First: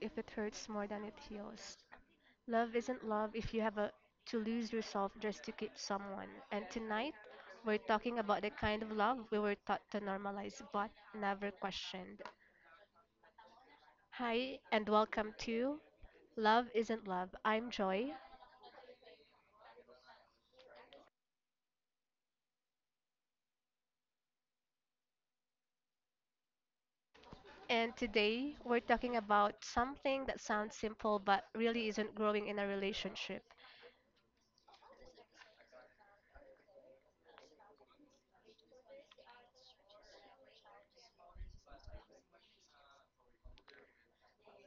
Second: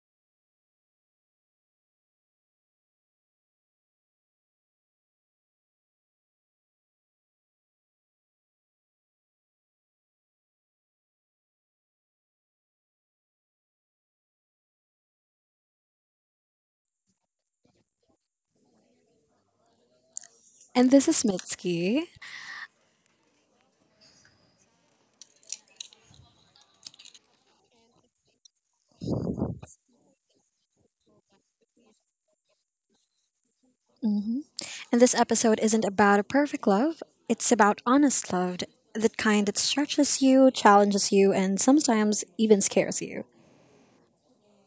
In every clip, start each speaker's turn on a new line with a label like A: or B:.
A: if it hurts more than it heals. Love isn't love if you have to lose yourself just to keep someone. And tonight, we're talking about the kind of love we were taught to normalize but never questioned. Hi, and welcome to Love Isn't Love. I'm Joy.
B: And this is Mitski.
A: And today, we're talking about something that sounds simple but really isn't, growing in a relationship.
B: Hmm. And this episode isn't about a perfect love, it's about honest love, that kind that stretches you, challenges you, and sometimes even scares you.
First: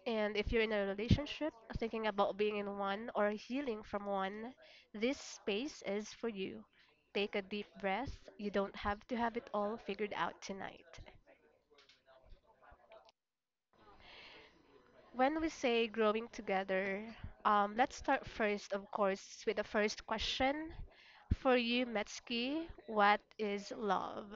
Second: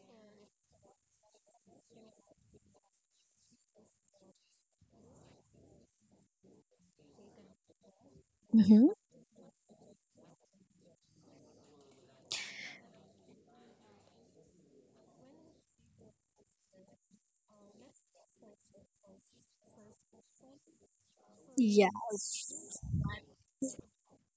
A: And if you're in a relationship, thinking about being in one or healing from one, this space is for you. Take a deep breath. You don't
B: Hmm.
A: have to have it all figured out tonight. When we say growing together, let's start first, of course, with the first question. For you,
B: Yeah.
A: Mitski, what is love?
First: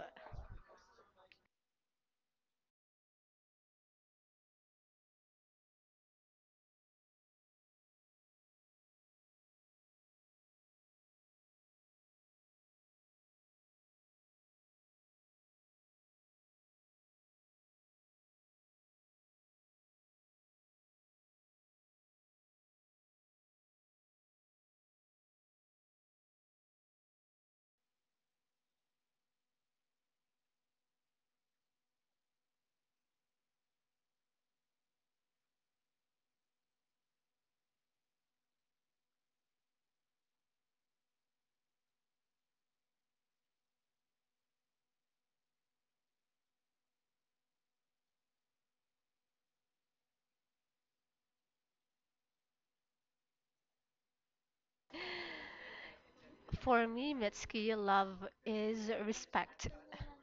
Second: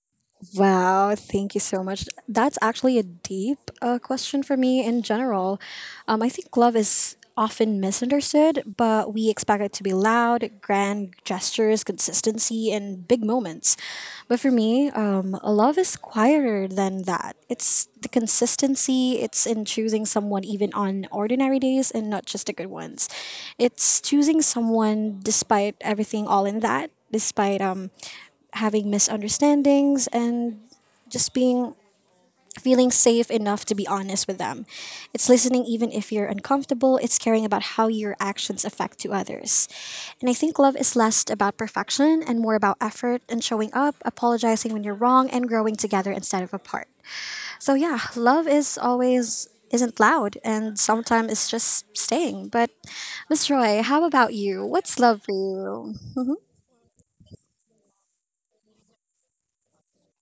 B: Wow, thank you so much. That's actually a deep question for me in general. I think love is often misunderstood, but we expect it to be loud, grand gestures, consistency, and big moments. But for me, love is quieter than that. It's the consistency, it's in choosing someone even on ordinary days and not just the good ones. It's choosing someone despite everything, all in that, despite having misunderstandings and just being, feeling safe enough to be honest with them. It's listening even if you're uncomfortable, it's caring about how your actions affect to others. And I think love is less about perfection and more about effort and showing up, apologizing when you're wrong and growing together instead of apart. So yeah, love is always isn't loud and sometimes it's just staying. But Miss Roy, how about you? What's love for you? Mm-hmm.
A: For me, Mitski, love is respect.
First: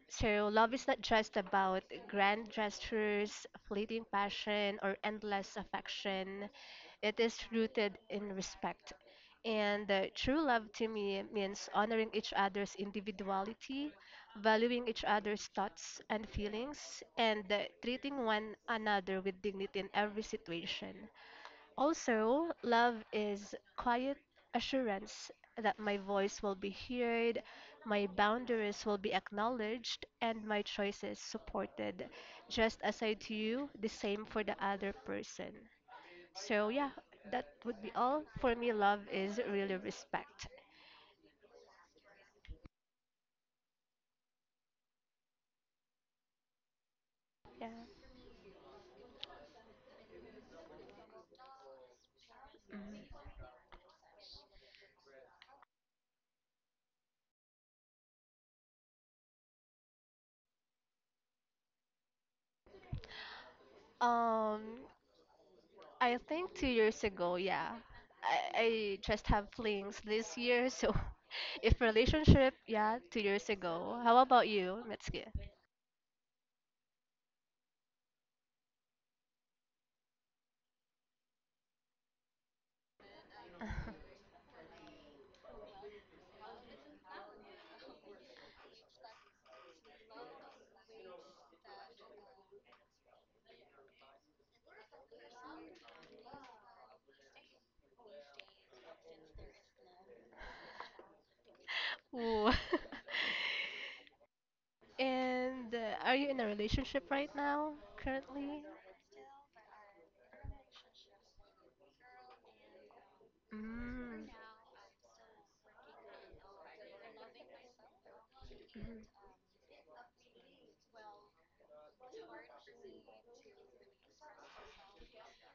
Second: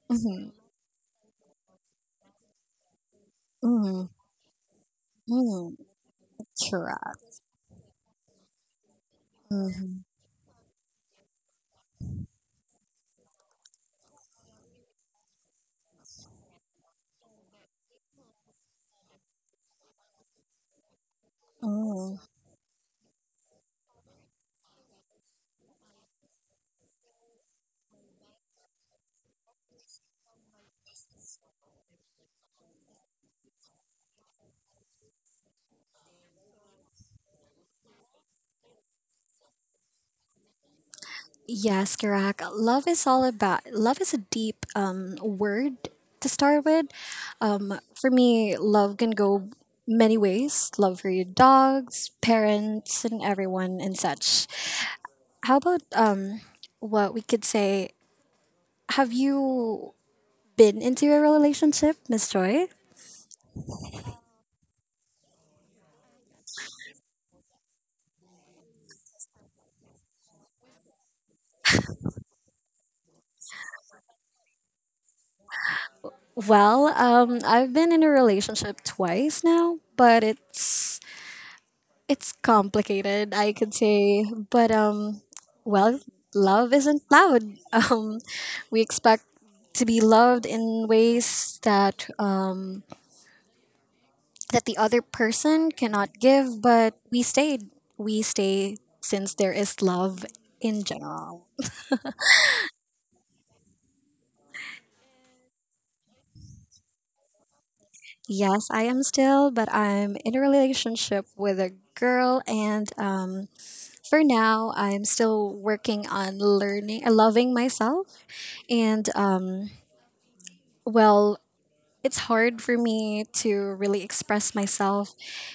A: So love is not just about grand gestures,
B: Mm-hmm.
A: fleeting passion, or endless
B: Mm-hmm.
A: affection.
B: Sure.
A: It is rooted in respect. And
B: Mm-hmm.
A: uh, true love to me means honoring each other's individuality, valuing each other's thoughts and feelings, and treating one another with dignity in every situation.
B: Mm-hmm.
A: Also, love is quiet assurance that my voice will be heard, my boundaries will be acknowledged, and my choices supported. Just as I do the same for the other person. So, yeah, that would be all. For me, love is really respect.
B: Yes, correct. Love is all about, love is a deep word to start with.
A: Yeah.
B: For me, love can go many ways. Love for your dogs, parents
A: Mhm.
B: and everyone and such. How about what we could say, have you been into a relationship, Miss Joy?
A: Um, I think 2 years ago, yeah. I just have flings this year, so if relationship, yeah, 2 years ago. How about you, Mitsuki?
B: Well, I've been in a relationship twice now, but it's complicated, I could say, but well, love isn't loud. We expect to be loved in ways that that the other person cannot give, but we stayed. We stay since there is love in general.
A: Ooh. And are you in a relationship right now, currently?
B: Yes, I am still, but I'm in a relationship with a girl, and for
A: Mm.
B: now, I'm still working on learning, loving myself.
A: Mhm,
B: And well, it's hard for me to really express myself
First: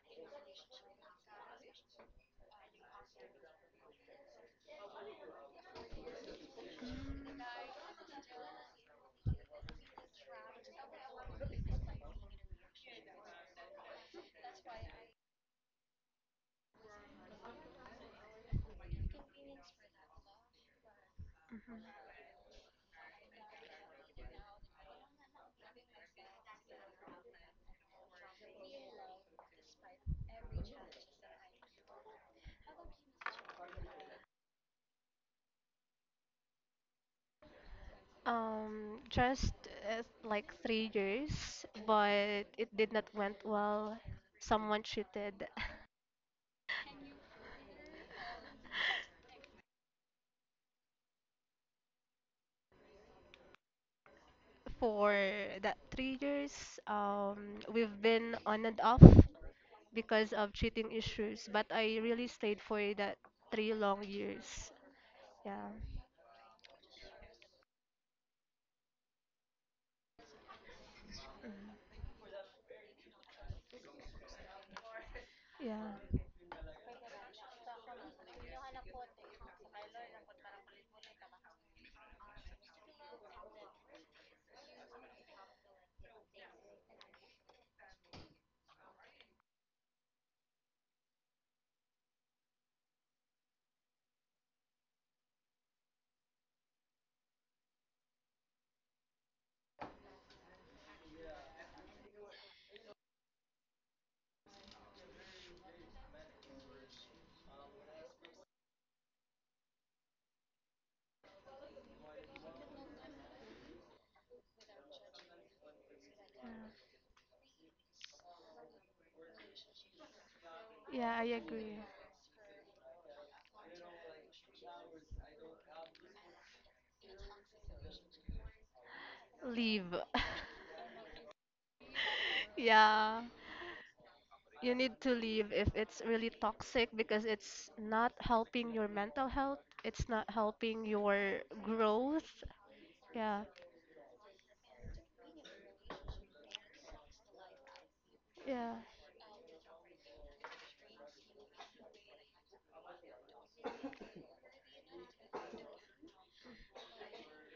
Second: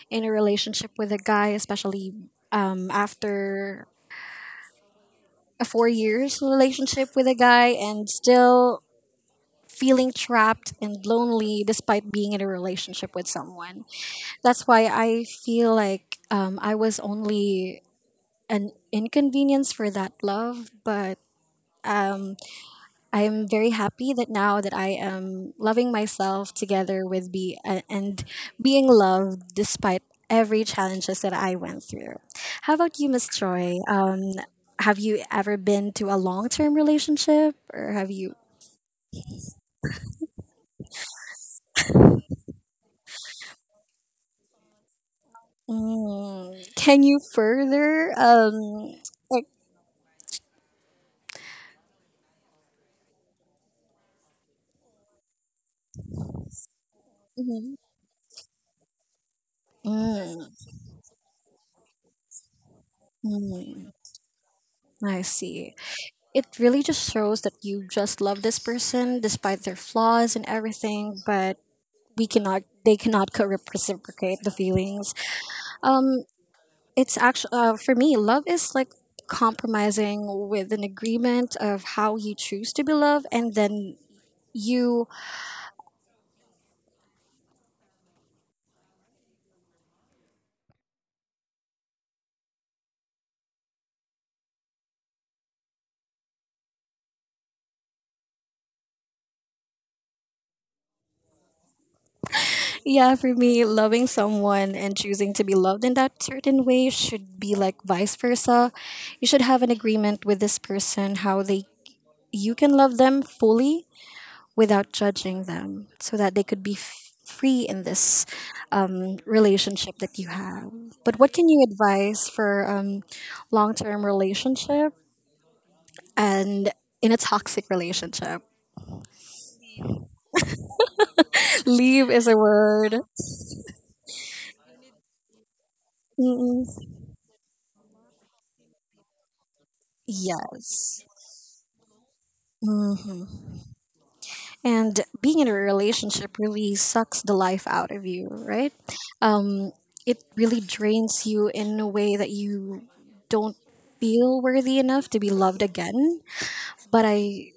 B: in a relationship with a guy, especially after a 4 years relationship with a
A: mm,
B: guy and still feeling trapped and lonely despite being in a relationship with someone. That's why I feel like I was only an inconvenience for that love, but
A: mhm.
B: um, I am very happy that now that I am loving myself together with be and being loved despite every challenges that I went through. How about you, Miss Joy? Have you ever been to a long term relationship, or have you?
A: Just like 3 years, but it did not went well. Someone cheated.
B: Mm, can you further? Like,
A: For that 3 years,
B: mhm.
A: we've been on and off because
B: Mm,
A: of cheating issues, but I really stayed for that three
B: mm,
A: long years.
B: I
A: Yeah,
B: see. It really just shows that you just love this person despite their flaws and everything, but we cannot they cannot reciprocate the feelings.
A: yeah,
B: um it's actually for me love is like compromising with an agreement of how you choose to be loved and then you, yeah, for me loving someone and choosing to be loved in that certain way should be like vice versa. You should have an agreement with this person how they, you can love them fully without judging them so that they could be free in this relationship that you have.
A: yeah,
B: But
A: I
B: what can you
A: agree.
B: advise for long term relationship and in a toxic relationship?
A: Leave.
B: Leave is a word.
A: Yeah, you need to leave if it's really
B: Mm.
A: toxic because it's not helping your mental health, it's not helping
B: Yes.
A: your growth.
B: Hmm.
A: Yeah,
B: And being in a relationship really sucks the life out of you, right?
A: yeah.
B: Um, it really drains you in a way that you don't feel worthy enough to be loved again, but I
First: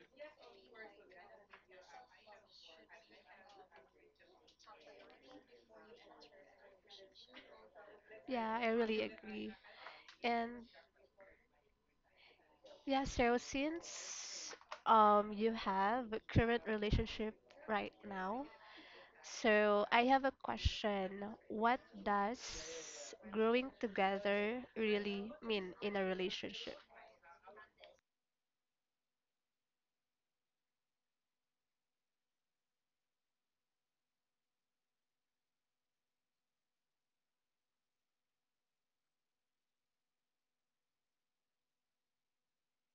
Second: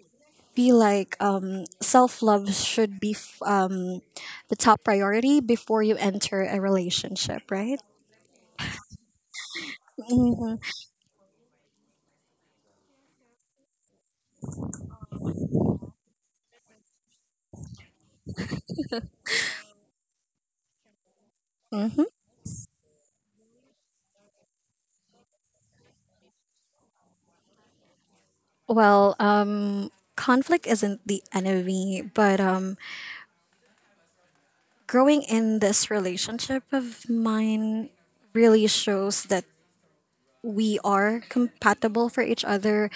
B: feel like self love should be the top priority before you enter a relationship, right?
A: Yeah, I really agree. And.
B: Mhm.
A: Yeah, so since you have a current relationship right now, so I have a question. What does growing together really mean in a relationship?
B: Well, conflict isn't the enemy, but growing in this relationship of mine really shows that we are compatible for each other,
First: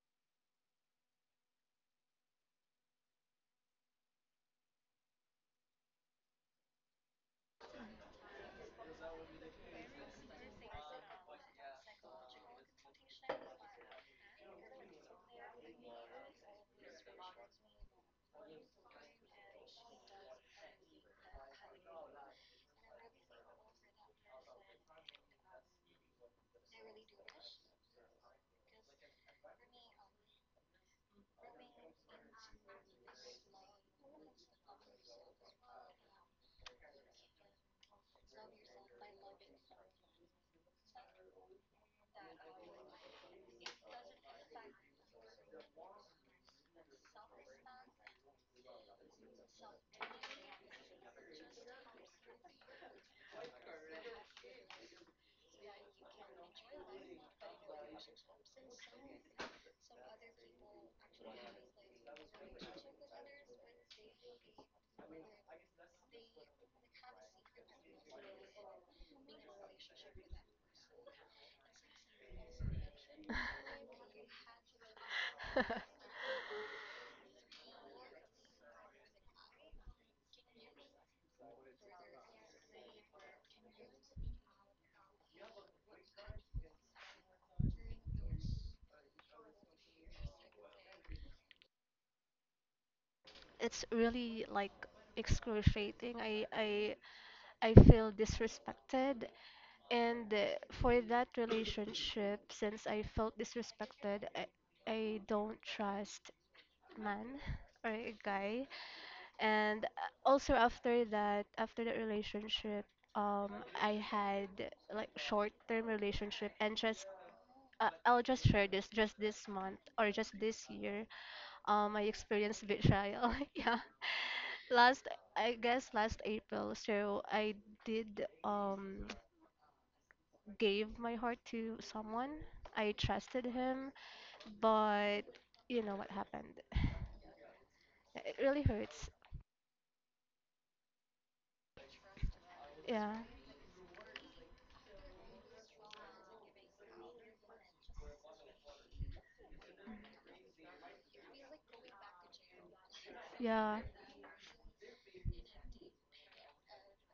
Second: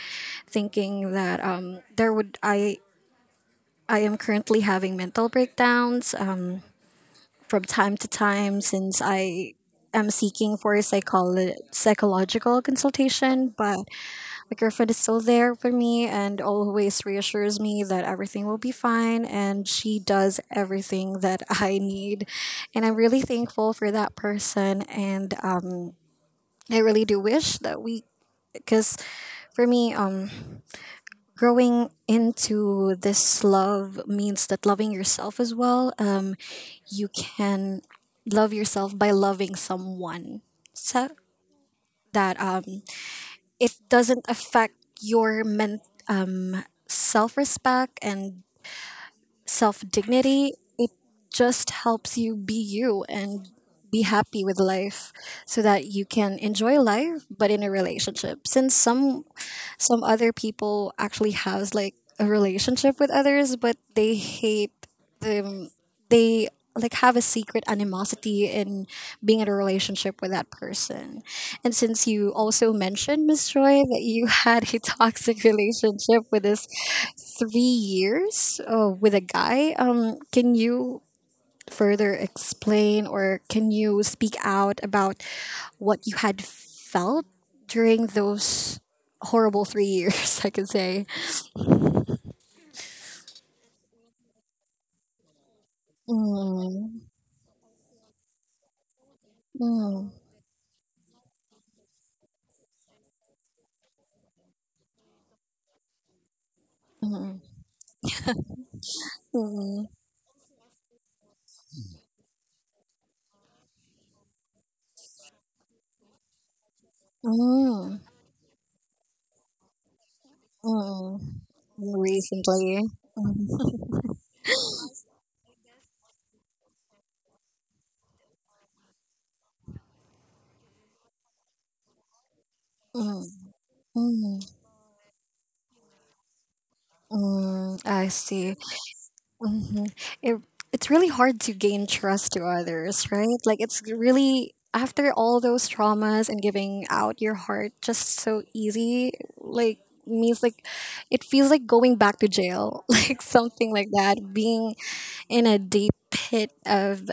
B: thinking that there would I am currently having mental breakdowns from time to time since I am seeking for a psychological consultation, but my girlfriend is still there for me and always reassures me that everything will be fine and she does everything that I need. And I'm really thankful for that person and I really do wish that we, because for me growing into this love means that loving yourself as well, you can love yourself by loving someone so that it doesn't affect your self-respect and self dignity. It just helps you be you and be happy with life so that you can enjoy life, but in a relationship since some other people actually has like a relationship with others but they hate them, they like have a secret animosity in being in a relationship with that person. And since you also mentioned Miss Joy that you had a toxic relationship with this 3 years with a guy. Can you further explain or can you speak out about what you had felt during those horrible 3 years? I could say.
A: It's really like excruciating. I I
B: Mm,
A: I feel disrespected,
B: mm,
A: and for that relationship, since I felt disrespected, I don't trust man
B: mm,
A: or a guy, and
B: mm,
A: uh, also after that relationship, um I had like short-term relationship and just,
B: mm,
A: I'll just share this just this month or just this year,
B: mm.
A: I experienced
B: Recently.
A: betrayal. Yeah,
B: Mm,
A: last, I guess last April, so I did, gave my heart to someone. I
B: mm,
A: trusted him,
B: mm,
A: but you know what happened.
B: mm. I
A: It
B: see.
A: really hurts.
B: Hmm. It, it's really hard to gain trust to others,
A: Yeah,
B: right? Like it's really after all those traumas and giving out your heart just so easy, like, means like it feels like going back to jail, like something
A: yeah.
B: like that, being in a deep pit of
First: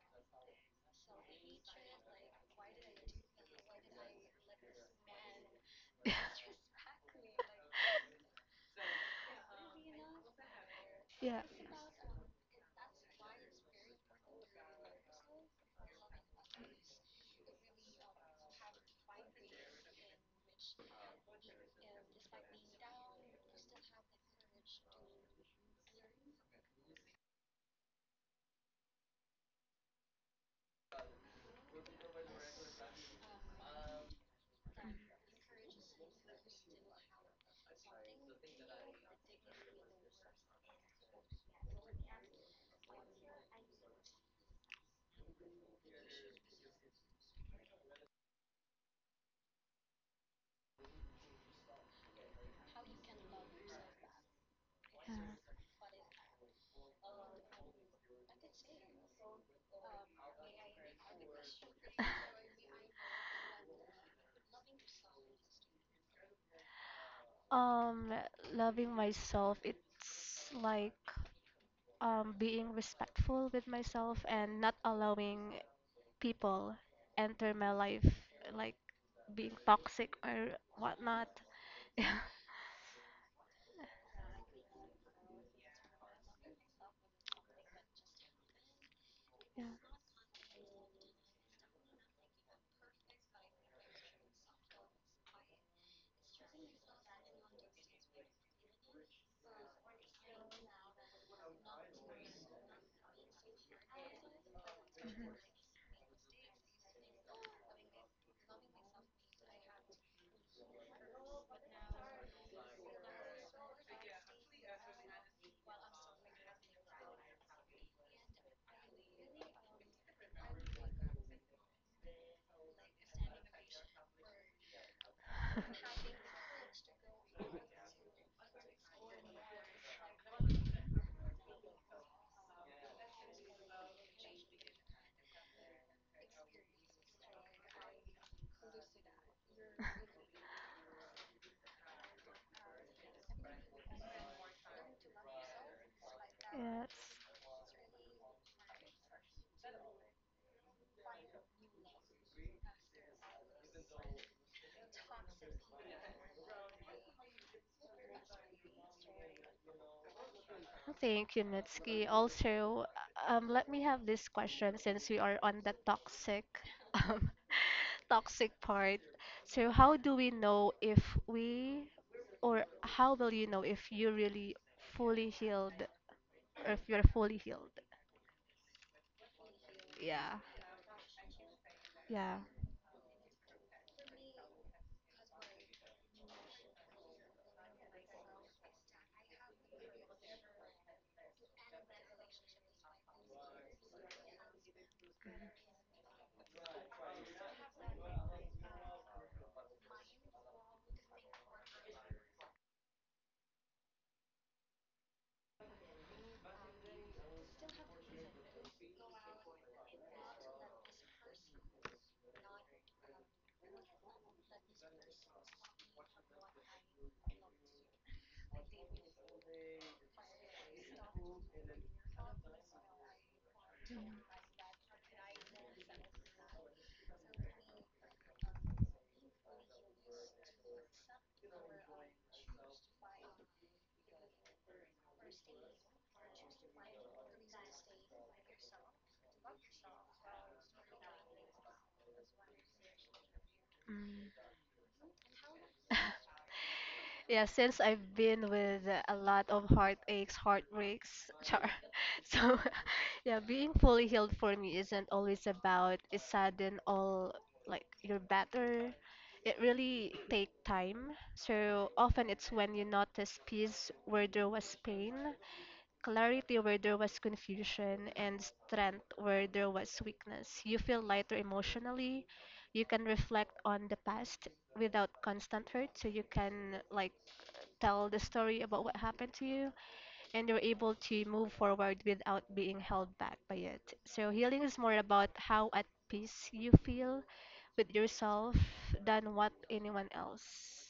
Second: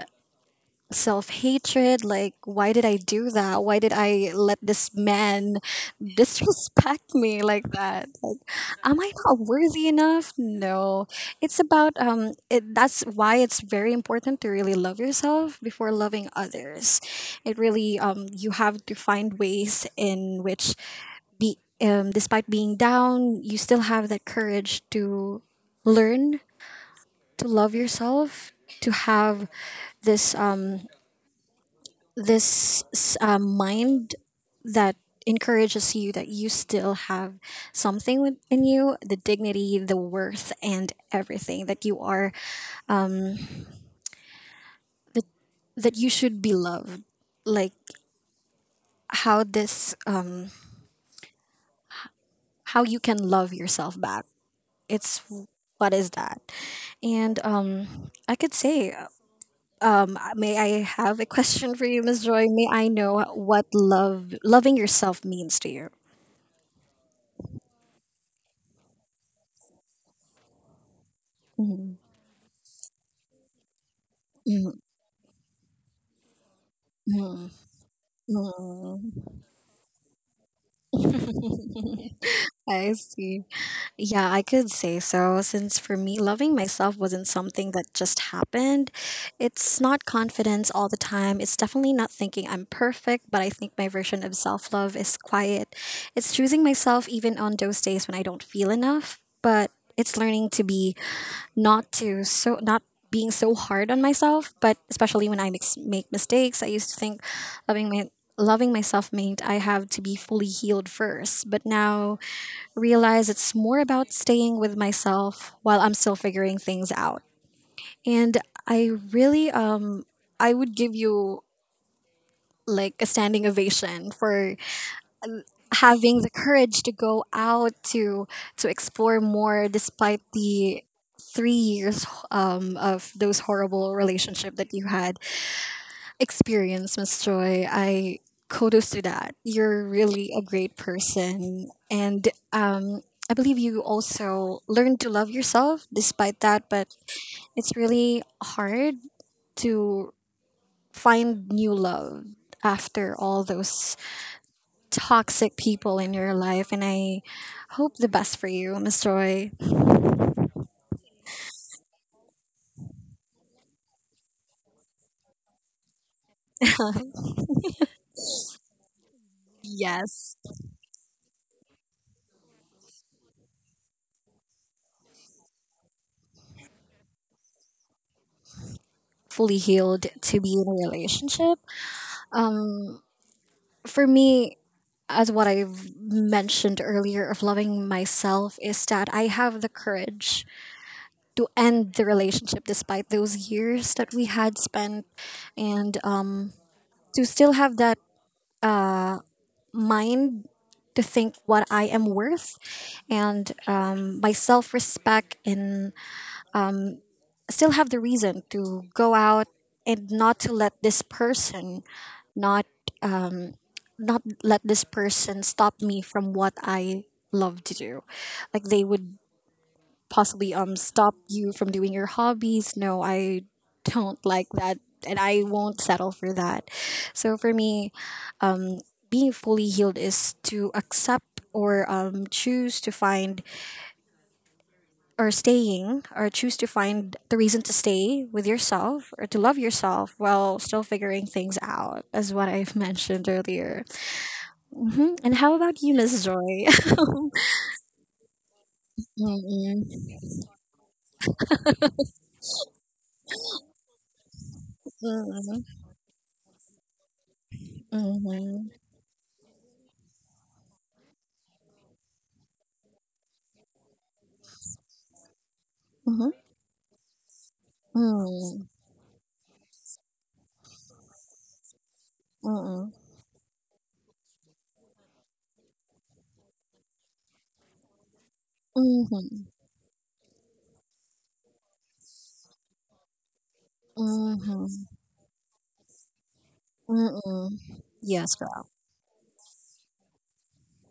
B: self hatred. Like, why did I do that? Why did I let this man disrespect me like that? Like, am I not worthy enough? No.
A: Yeah,
B: It's about, it, that's why it's very important to really love yourself before loving others. It really, you have to find ways in which, be, despite being down, you still have that courage to learn to love yourself, to have this mind that encourages you that you still have something within you, the dignity, the worth and everything that you are, um that, that you should be loved, like how this how you can love yourself back.
A: yeah.
B: It's, what is that? And I could say, may I have a question for you, Miss Joy? May I know what love loving yourself means to you?
A: Um, Loving myself, it's like
B: Mhm.
A: being respectful with myself and not
B: Mhm.
A: allowing people enter
B: Mhm.
A: my life, like
B: Mm.
A: being toxic or whatnot. Yeah,
B: I see. Yeah, I could say so, since for me, loving myself wasn't something that just happened.
A: yeah,
B: It's not confidence all the time. It's definitely not thinking I'm perfect, but I think my version of self love is quiet. It's choosing myself even on those days when I don't feel enough, but it's learning to be, not being so hard on myself, but
A: mhm,
B: especially when I make mistakes. I used to think loving my loving myself meant I have to be fully healed first, but now realize it's more about staying with myself while I'm still figuring things out. And I really I would give you like a standing ovation for having the courage to go out to explore more despite the 3 years of those horrible relationship that you had experienced, Miss Joy. I kudos to that, you're really a great person and I believe you also learned to love yourself despite that, but
A: yes.
B: it's really hard to find new love after all those toxic people in your life. And I hope the best for you, Miss Joy.
A: Thank you, Mitski. Also, let me have this question since we are on the toxic, um, toxic part. So, how do we
B: Yes,
A: know if we, or how will you know if you really fully healed, or if you're fully healed?
B: fully healed
A: Yeah,
B: to be in a relationship.
A: yeah.
B: For me, as what I've mentioned earlier of loving myself is that I have the courage to end the relationship despite those years that we had spent and to still have that mind to think what I am worth and my self respect and still have the reason to go out and not to let this person, not not let this person stop me from what I love to do. Like they would possibly stop you from doing your hobbies. No, I don't like that and I won't settle for that. So for me, um being fully healed is to accept or choose to find, or staying, or choose to find the reason to stay with yourself or to love yourself while still figuring things out as what I've mentioned earlier.
A: Mm.
B: Hmm. And how about you, Miss Joy?
A: Yeah, since I've been with a lot of
B: Mm-mm.
A: heartaches, heartbreaks, char. So, yeah, being fully healed for me isn't always
B: Mm-mm.
A: about a sudden, all like you're
B: Mhm.
A: better. It really take time. So often it's when you notice peace where there was pain,
B: Mhm.
A: clarity where there was confusion, and
B: Mm.
A: strength where there was weakness. You feel lighter emotionally. You
B: Mm-mm.
A: can reflect on the past without constant hurt, so you can like tell the story about what happened to
B: Mhm.
A: you and you're able to move forward without being held back by it. So healing is
B: Mhm.
A: more about how at peace you feel
B: Mm-mm.
A: with
B: Yes,
A: yourself
B: girl.
A: than what anyone else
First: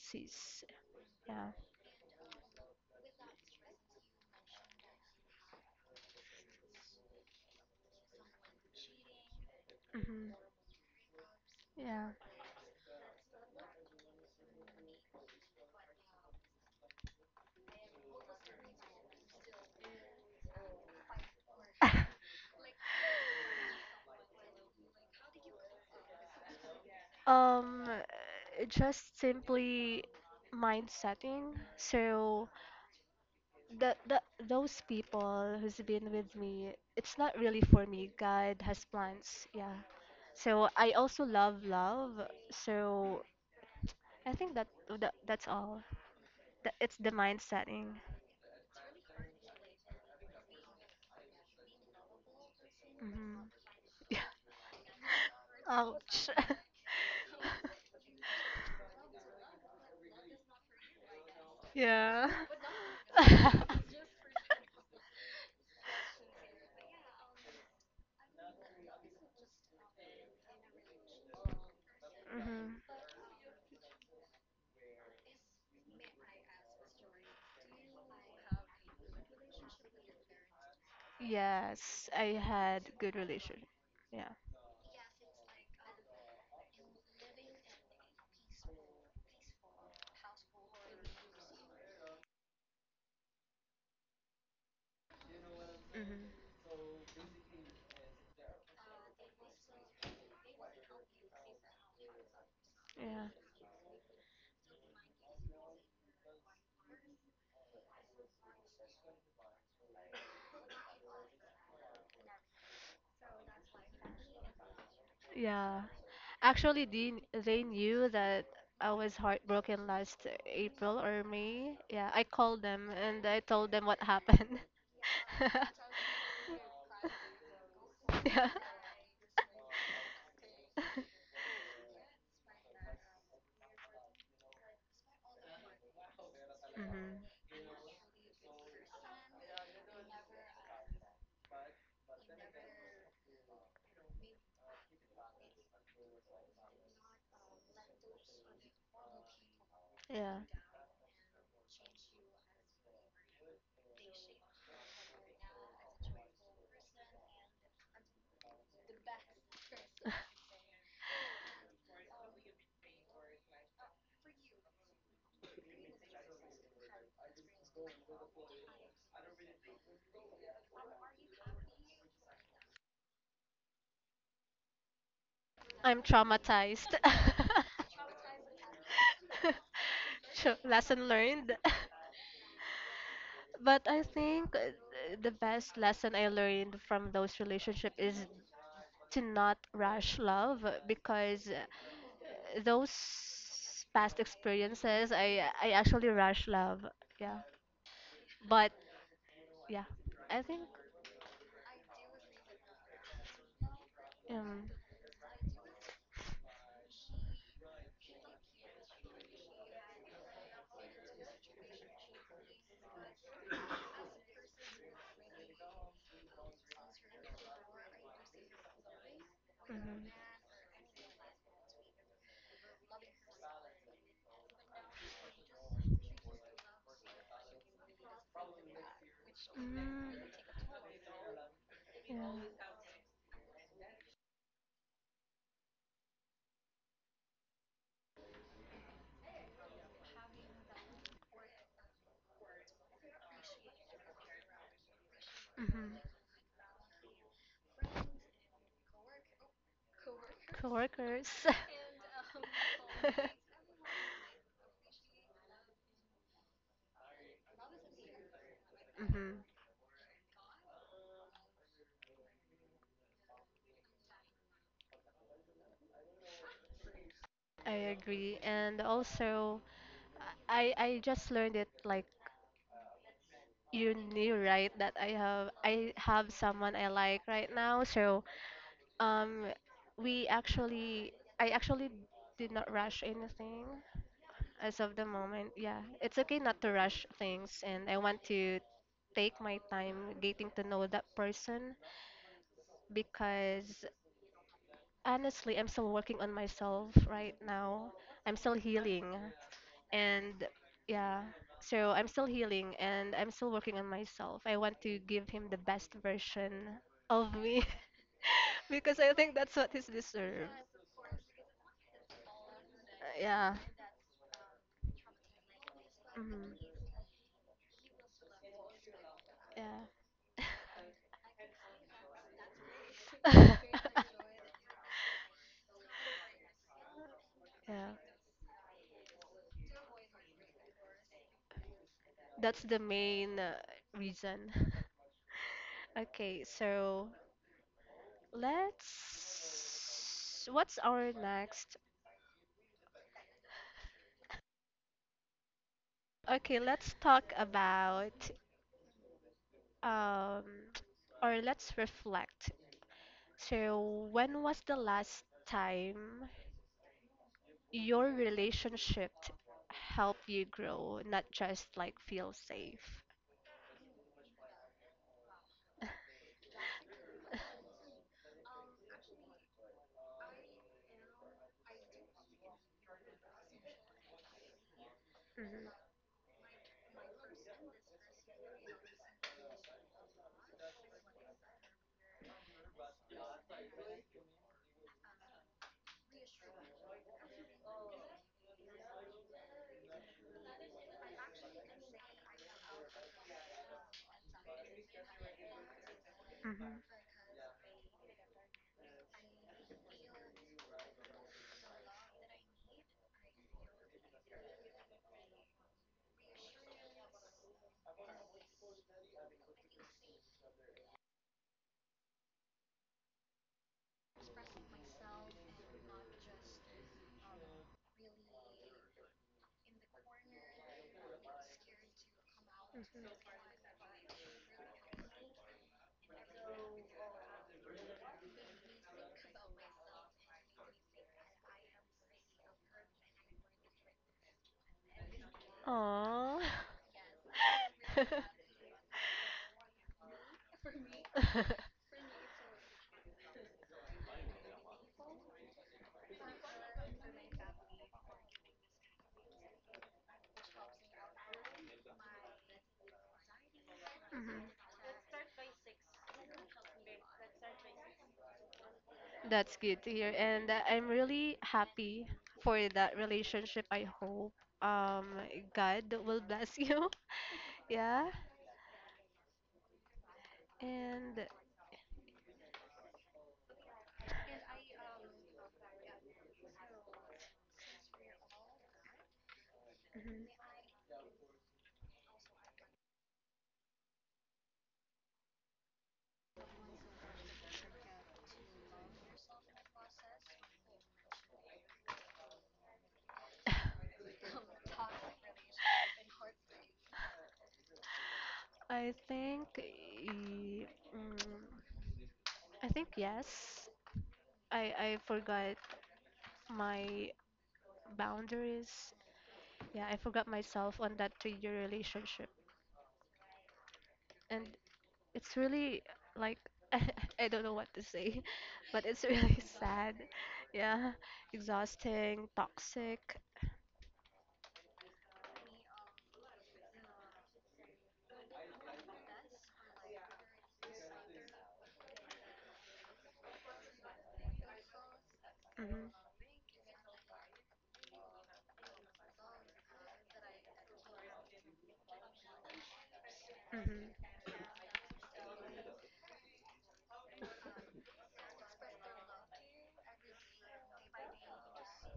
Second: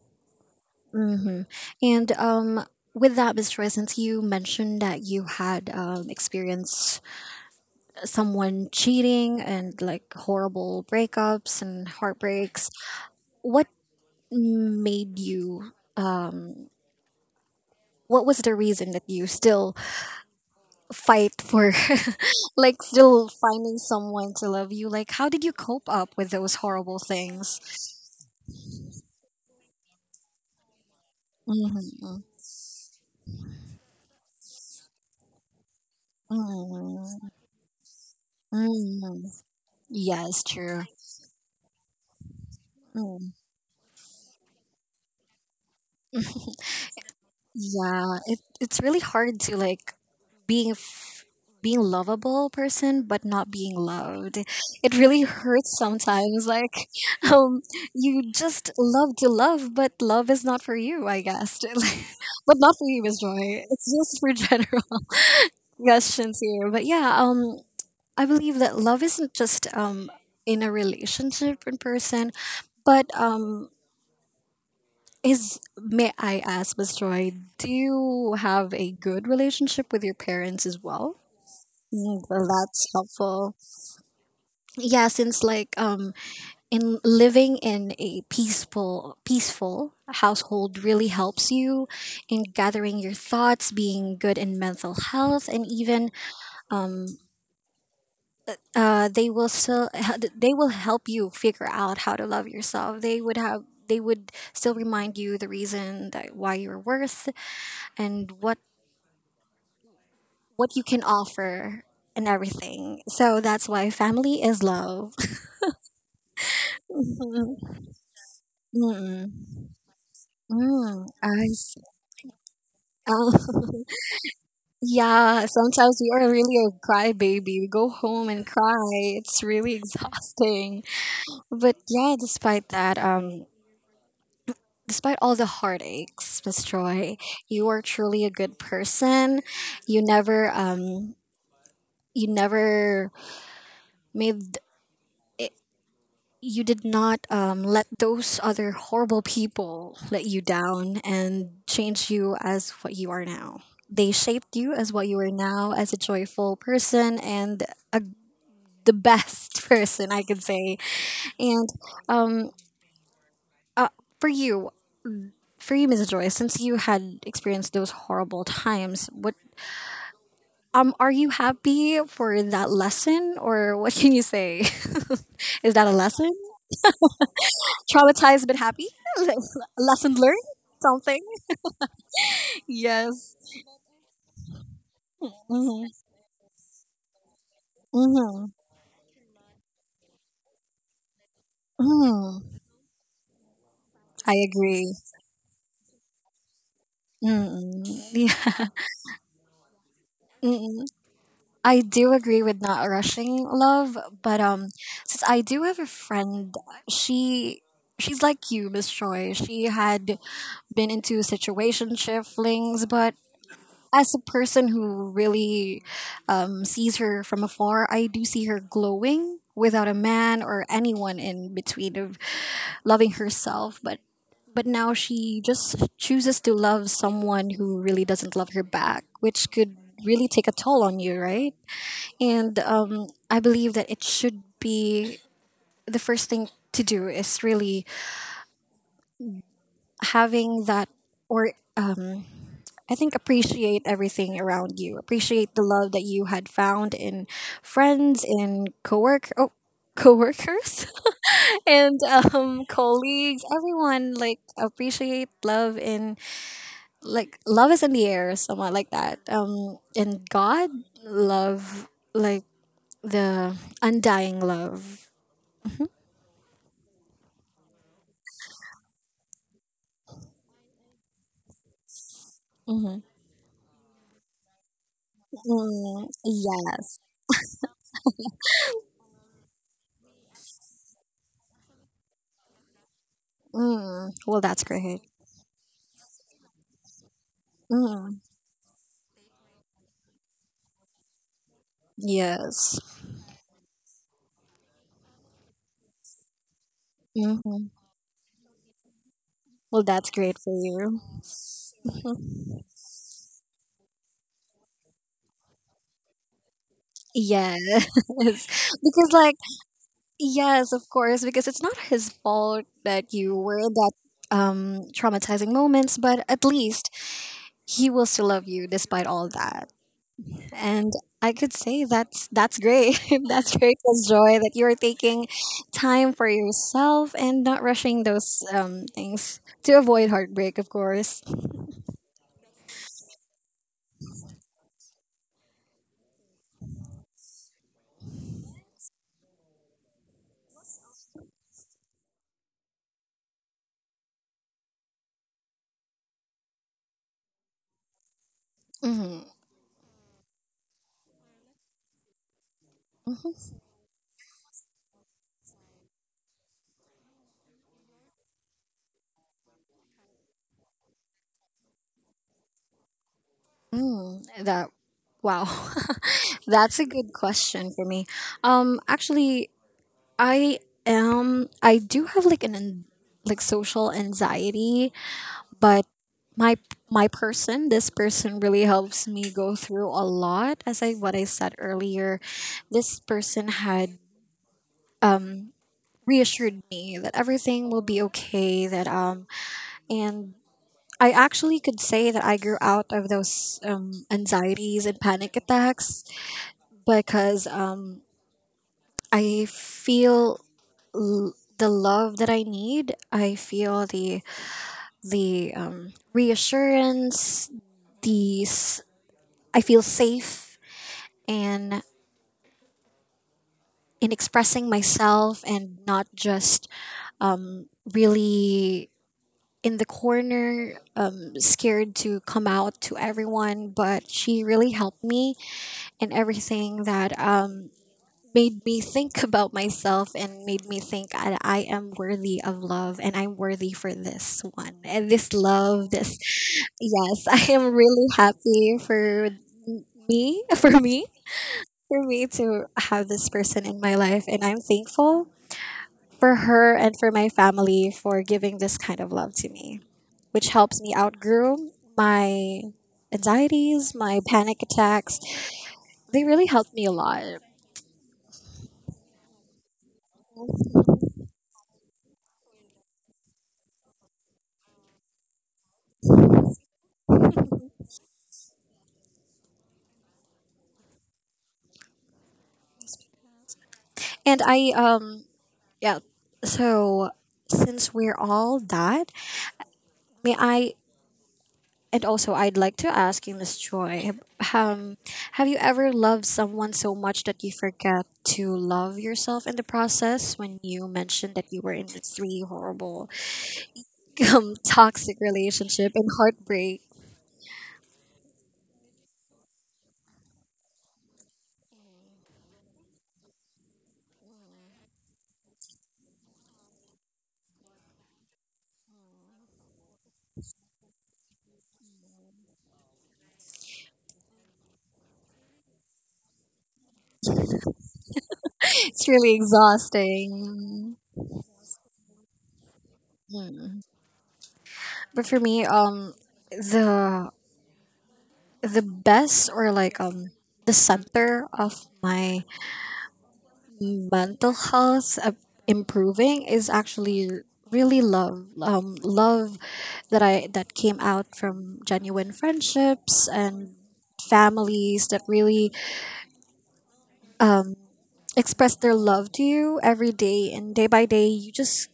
A: sees.
B: Mm-hmm.
A: Yeah.
B: And with that, Miss Joy, since you mentioned that you had experience someone cheating and like
A: Hmm.
B: horrible breakups and
A: Yeah.
B: heartbreaks. What made you what was the reason that you still fight for like still finding someone to love you? Like how did you cope up with those horrible things?
A: um just simply mind setting.
B: Hmm.
A: So the those people who's been with me, it's
B: Mm.
A: not really for me. God has
B: Mm.
A: plans. Yeah.
B: Yes,
A: So
B: true.
A: I also love love, so
B: Mm.
A: I think that's all, that it's the mind setting.
B: Yeah, it's really hard to, like, being being lovable person but
A: Hmm.
B: not being
A: Yeah.
B: loved, it really hurts
A: Ouch.
B: sometimes, like. um you just love to love, but love is not for you, I guess. Like,
A: Yeah.
B: but not for you, Miss Joy, it's just for general questions here, but yeah, I believe that love isn't just, in a relationship, in person,
A: Hmm.
B: but is may I ask, Miss Joy, do you have a good relationship with your parents as well?
A: Yes,
B: Mm,
A: I
B: well, that's
A: had good
B: helpful.
A: relation. Yeah.
B: Yeah, since, like, in living in a peaceful household really helps you in gathering your thoughts, being good in mental health, and even
A: Hmm.
B: um uh they will still they will help you figure out how to love yourself.
A: Yeah.
B: They would still remind you the reason that why you're worth, and what you can offer, and everything. So that's why family is love.
A: Yeah. Actually, they knew that I was
B: Mm-mm.
A: heartbroken last April
B: Mm,
A: or
B: I
A: May.
B: see.
A: Yeah, I called them and I told them
B: Oh,
A: what happened.
B: yeah, sometimes we are really a crybaby. We go home and
A: Yeah.
B: cry. It's really exhausting. But yeah, despite that, despite all the heartaches, Miss Joy,
A: Hmm.
B: you are truly a good person. You never, um, you never made you did not, let those other horrible people let
A: Yeah.
B: you down and change you as what you are now. They shaped you as what you are now, as a joyful person and a, the best person, I could say. And um, uh, for you, Mrs. Joy, since you had experienced those horrible times, what are you happy for that lesson, or what can you say? Is that a
A: I'm
B: lesson?
A: traumatized.
B: Traumatized but happy. Lesson learned.
A: Sure, lesson
B: Something.
A: learned.
B: Yes.
A: But I think the best
B: Mm-hmm.
A: lesson I learned from those relationship is
B: Mm-hmm.
A: to not rush love because,
B: Mm,
A: those past
B: I agree.
A: experiences, I actually rush love. Yeah,
B: Mm-mm. Yeah.
A: but yeah, I think,
B: Mm-mm. I do agree with not rushing love, but
A: um.
B: since I do have a friend, she she's like you, Miss Choi. She had been into situationship flings, but as a person who really, sees her from afar, I do see her glowing without a
A: Mhm.
B: man or anyone in between of loving herself. But now she just chooses to love someone who really doesn't love her back, which could
A: Mm,
B: really take a toll on you, right?
A: yeah.
B: And I believe that it should be the first thing to do is really having that, or um, I think appreciate everything around you. Appreciate the love
A: Mm-hmm.
B: that you had found in friends, in coworkers,
A: Coworkers.
B: and colleagues. Everyone, like, appreciate love in, like, love is in the air, somewhat like that.
A: Hmm.
B: In God, love, like, the undying love.
A: I agree, and also I just learned it, like
B: Mm-hmm.
A: you knew, right, that I have I
B: Mm,
A: have someone I
B: yes.
A: like right now, so um we actually I actually did not rush anything.
B: Mm, well, that's
A: As of
B: great.
A: the moment, yeah, it's okay not to rush things, and I
B: Mm,
A: want to take my time getting to know that person,
B: yes.
A: because honestly, I'm still working on myself right
B: Hmm.
A: now. I'm still healing,
B: Well, that's great
A: and
B: for you.
A: yeah, so I'm still healing and I'm still working on myself. I want to give him the best version of
B: Yes,
A: me because
B: because,
A: I
B: like,
A: think that's what he's deserved.
B: yes, of course, because it's not his fault that you
A: Yeah.
B: were in that traumatizing moments, but at
A: Hmm.
B: least he will still love you despite all that.
A: Yeah.
B: And I could say that's great. That's great as joy that you are taking time for yourself and not
A: Yeah.
B: rushing those things to avoid heartbreak, of course.
A: That's the main reason. Okay, so let's. What's our next? Okay, let's talk about,
B: Hmm.
A: um, or let's reflect. So, when was the last time your relationship helped you grow, not just like feel safe?
B: Mm, that wow. That's a good question for me. Actually, I am. I do have, like, like social anxiety, but
A: Mm-hmm.
B: my my person, this person really helps me go through a lot. As I What I said earlier, this person had reassured me that everything will be okay. That and. I actually could say that I grew out of those, anxieties and panic attacks, because, I feel the love that I need. I feel the, reassurance, these I feel safe and in expressing myself, and not just, um, really in the corner, scared to come out to everyone. But she really helped me in everything, that, made me think about myself, and made me think I am worthy of love, and I'm worthy for this one, and this
A: Mm-hmm.
B: love, this,
A: Aww.
B: yes. I am really happy for me. for me for me to have this person in my life, and I'm thankful for her and for my family for giving this kind of love to me, which helps me outgrow my anxieties, my
A: Mhm.
B: panic attacks. They really helped me a lot,
A: That's good to hear, and I'm really happy for that relationship. I hope um God will bless you. Yeah, and
B: and I yeah. So since we're all that,
A: mm,
B: may I and also I'd like to ask you, Miss Joy, um, have you ever loved someone so much that you forget to love yourself in the process? When you mentioned that you were in these three horrible, toxic relationship and heartbreak,
A: I think y- mm, I think yes. I forgot my boundaries. Yeah, I forgot myself on that three-year relationship, and it's really like, I don't know what to say, but it's
B: it's
A: really
B: really
A: sad. Yeah,
B: exhausting.
A: exhausting, toxic.
B: But for me, the the best, or, like, the center of my mental health,
A: Mhm.
B: improving is actually really love, love that I that came out from genuine friendships and
A: Mhm.
B: families that really, um, express their love to you every day, and day by day you just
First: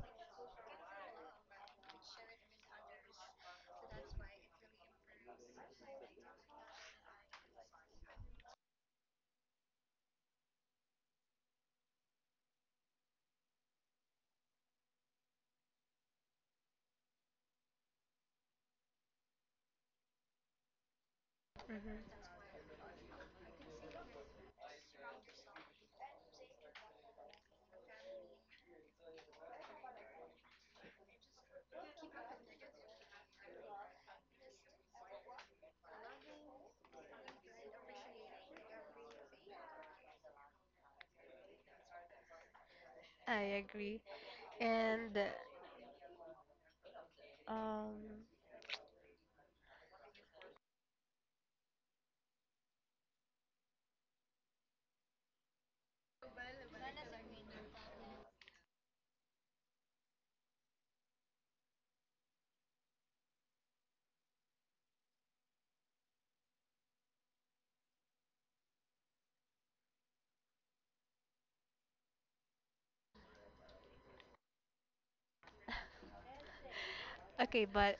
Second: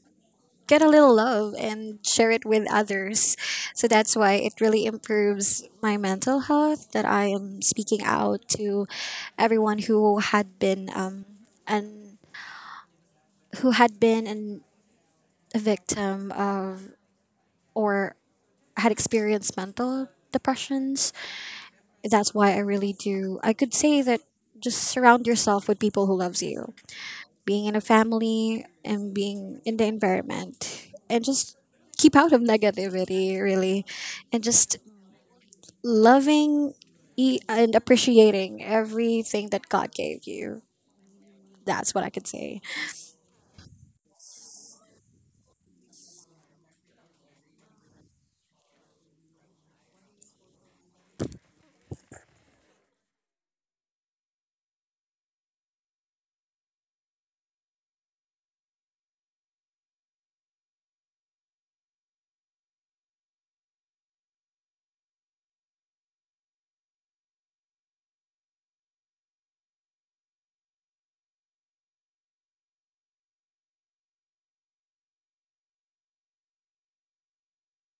B: get a little love and share it with others. So that's why it really improves my mental health, that I am speaking out to everyone who had been, and who had been, and a victim of, or had experienced, mental depressions.
A: Mhm.
B: That's why I really do. I could say that, just surround yourself with people who loves you. Being in a family and being in the environment, and just keep out of negativity really, and just loving, and appreciating everything that God gave you. That's what I could say.
A: I agree. And um okay, but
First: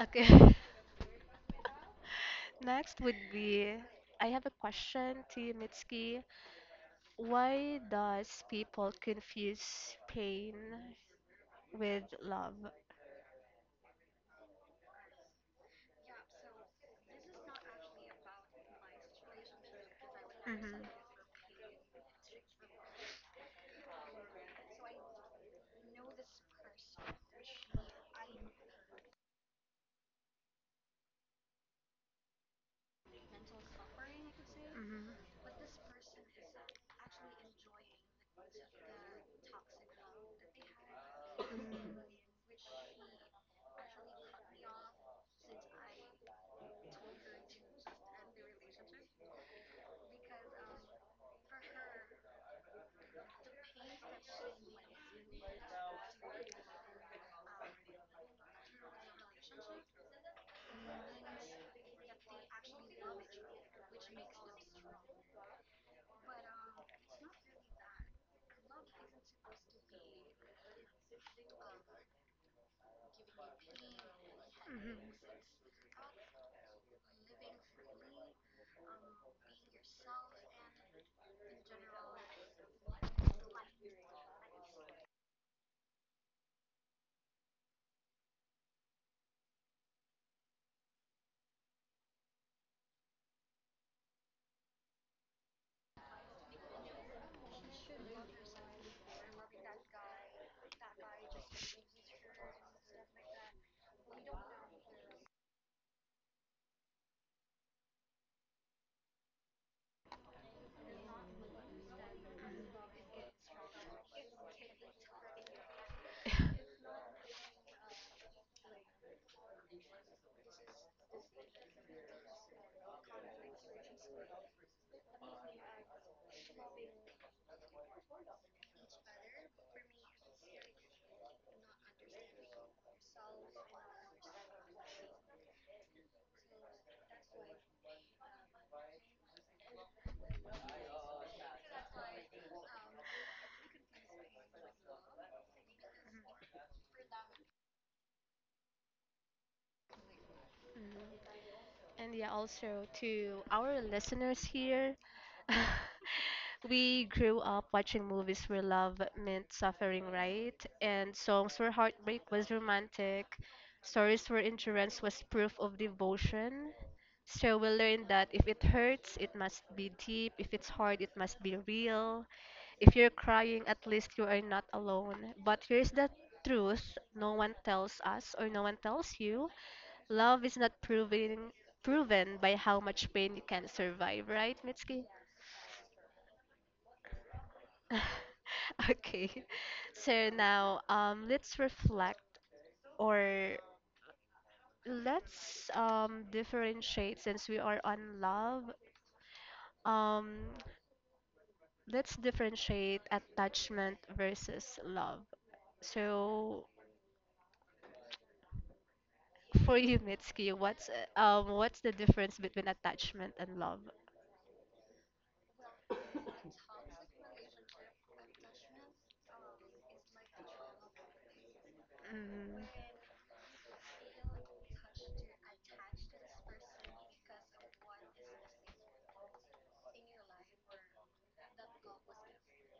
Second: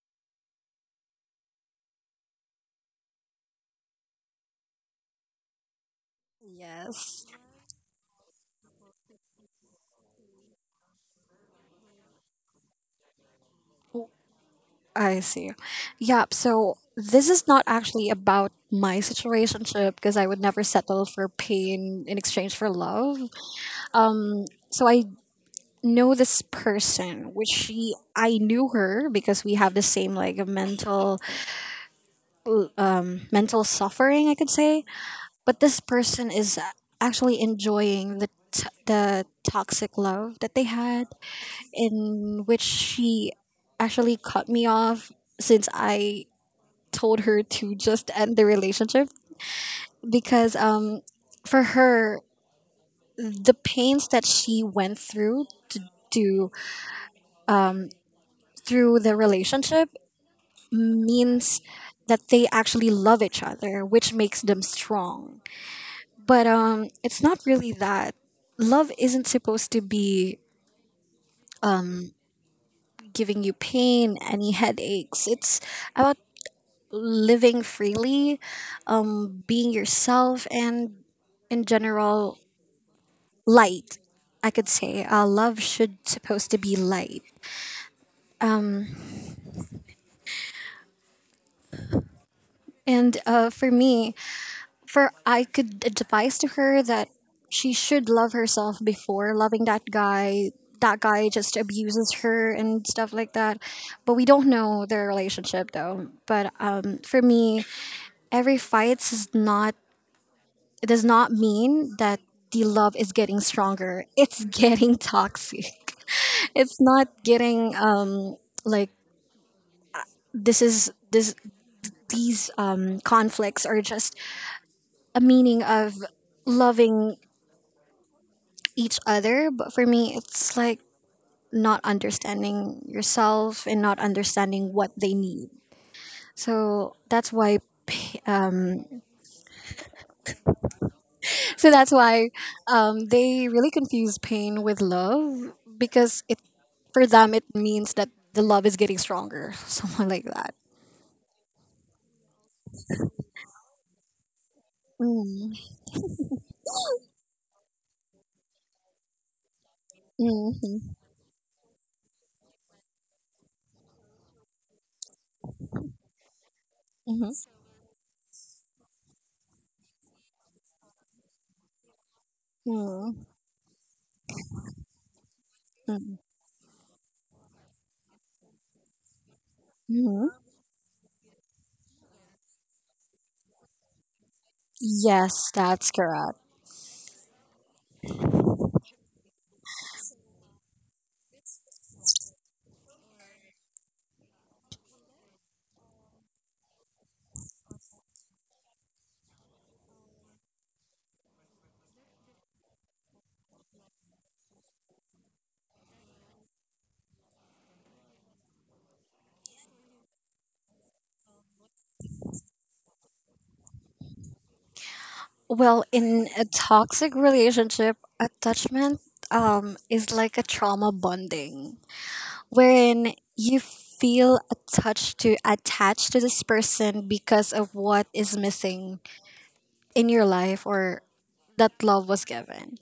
A: okay. Next would be, I have a question to you, Mitski.
B: Yes.
A: Why does people confuse pain with love?
B: I see. Yeah, so this is not actually about my situationship, because I would never
A: Mhm.
B: settle for pain in exchange for love. So I know this person, which she I knew her because we have the same, like, mental, mental suffering, I could say.
A: Mhm.
B: But this person is actually enjoying the toxic love that they had, in which she actually cut me off since I told her to just end the relationship, because, for her, the pains that she went through, to do through the relationship, means that they actually love each other, which makes them strong. But, it's not really that. Love isn't supposed to be giving you pain, any
A: Mhm.
B: headaches. It's about living freely, being yourself, and in general, light. I could say, love should supposed to be light. And, for me, for I could advise to her that she should love herself before loving that guy. That guy just abuses her and stuff like that. But we don't know their relationship, though. But, for me, every fight is not. It does not mean that the love is getting stronger. It's getting toxic. It's not getting, like, this is this these, conflicts are just a meaning of loving each other. But for me, it's like not understanding yourself and not understanding what they need. So that's why. pa- Um, so that's why they really confuse pain with love, because it, for them, it means that the love is getting stronger, something like that.
A: Mhm. And yeah, also to our listeners here,
B: Mm.
A: we grew up watching movies where love meant suffering, right?
B: Mhm.
A: And songs where heartbreak was romantic, stories where endurance was proof of devotion.
B: Mhm.
A: So we learned that if it hurts, it must be deep. If it's hard, it must be real. If you're
B: Mm.
A: crying, at least you are not alone. But here's the
B: Mm.
A: truth no one tells us, or no one tells you:
B: Mhm.
A: love is not proven by how much pain you can survive, right, Mitski?
B: Yes, that's correct.
A: Okay. So now, let's reflect, or let's differentiate, since we are on love. Um, let's differentiate attachment versus love. So for you, Mitski, what's the difference between attachment and love?
B: Well, in a toxic relationship, attachment, is like a trauma bonding,
A: Mm,
B: wherein you feel attached to this person because of what is missing in your life, or that love was given.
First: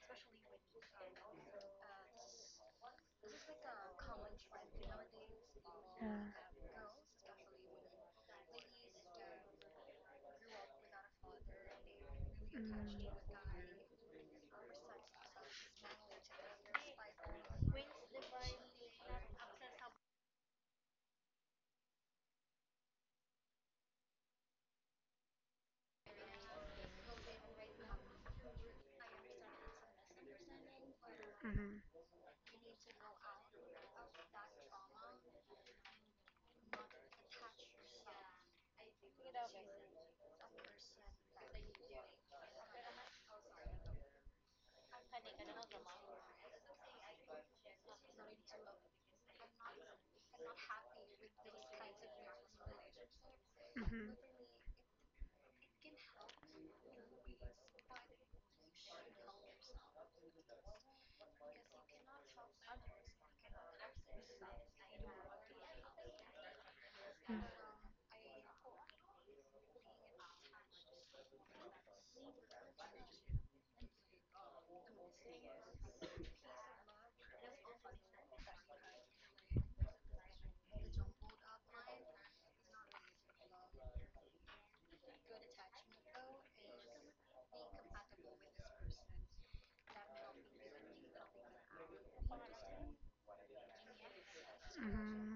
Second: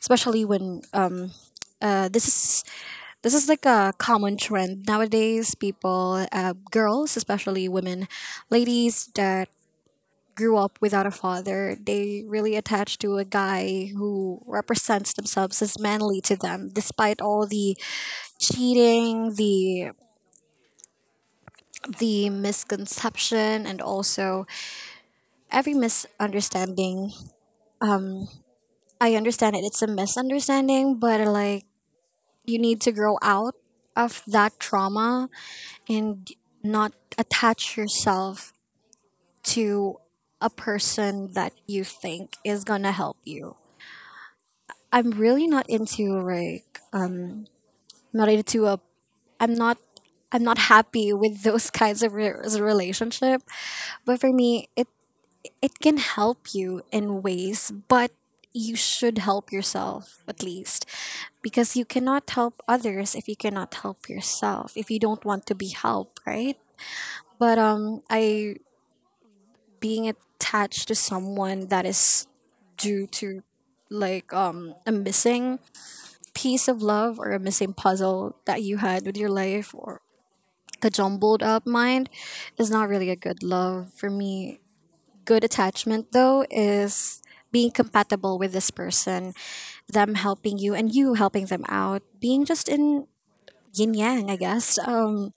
B: Especially when, uh, this is this is like a common trend nowadays.
A: yeah.
B: People, girls, especially women, ladies that grew up without a father, they really attach to a guy who represents themselves as manly to them, despite all the cheating, the misconception, and also every misunderstanding. I understand it; it's a misunderstanding, but,
A: Mhm.
B: like,
A: Mhm.
B: you need to grow out of that trauma and not attach yourself to a person that you think is gonna help you. I'm really not into, like, I'm not into a I'm not I'm not happy with those kinds of relationship.
A: Mhm.
B: But for me, it can help you in ways, but you should help yourself at least, because you cannot help others if you cannot help yourself, if you don't want to be helped, right?
A: Mhm.
B: But, I being attached to someone that is due to, like, a missing piece of love, or a missing puzzle that you had with your life, or the jumbled up mind, is not really a good love for me. Good attachment, though, is being compatible with this person, them helping you and you helping them out, being just in yin yang, I guess,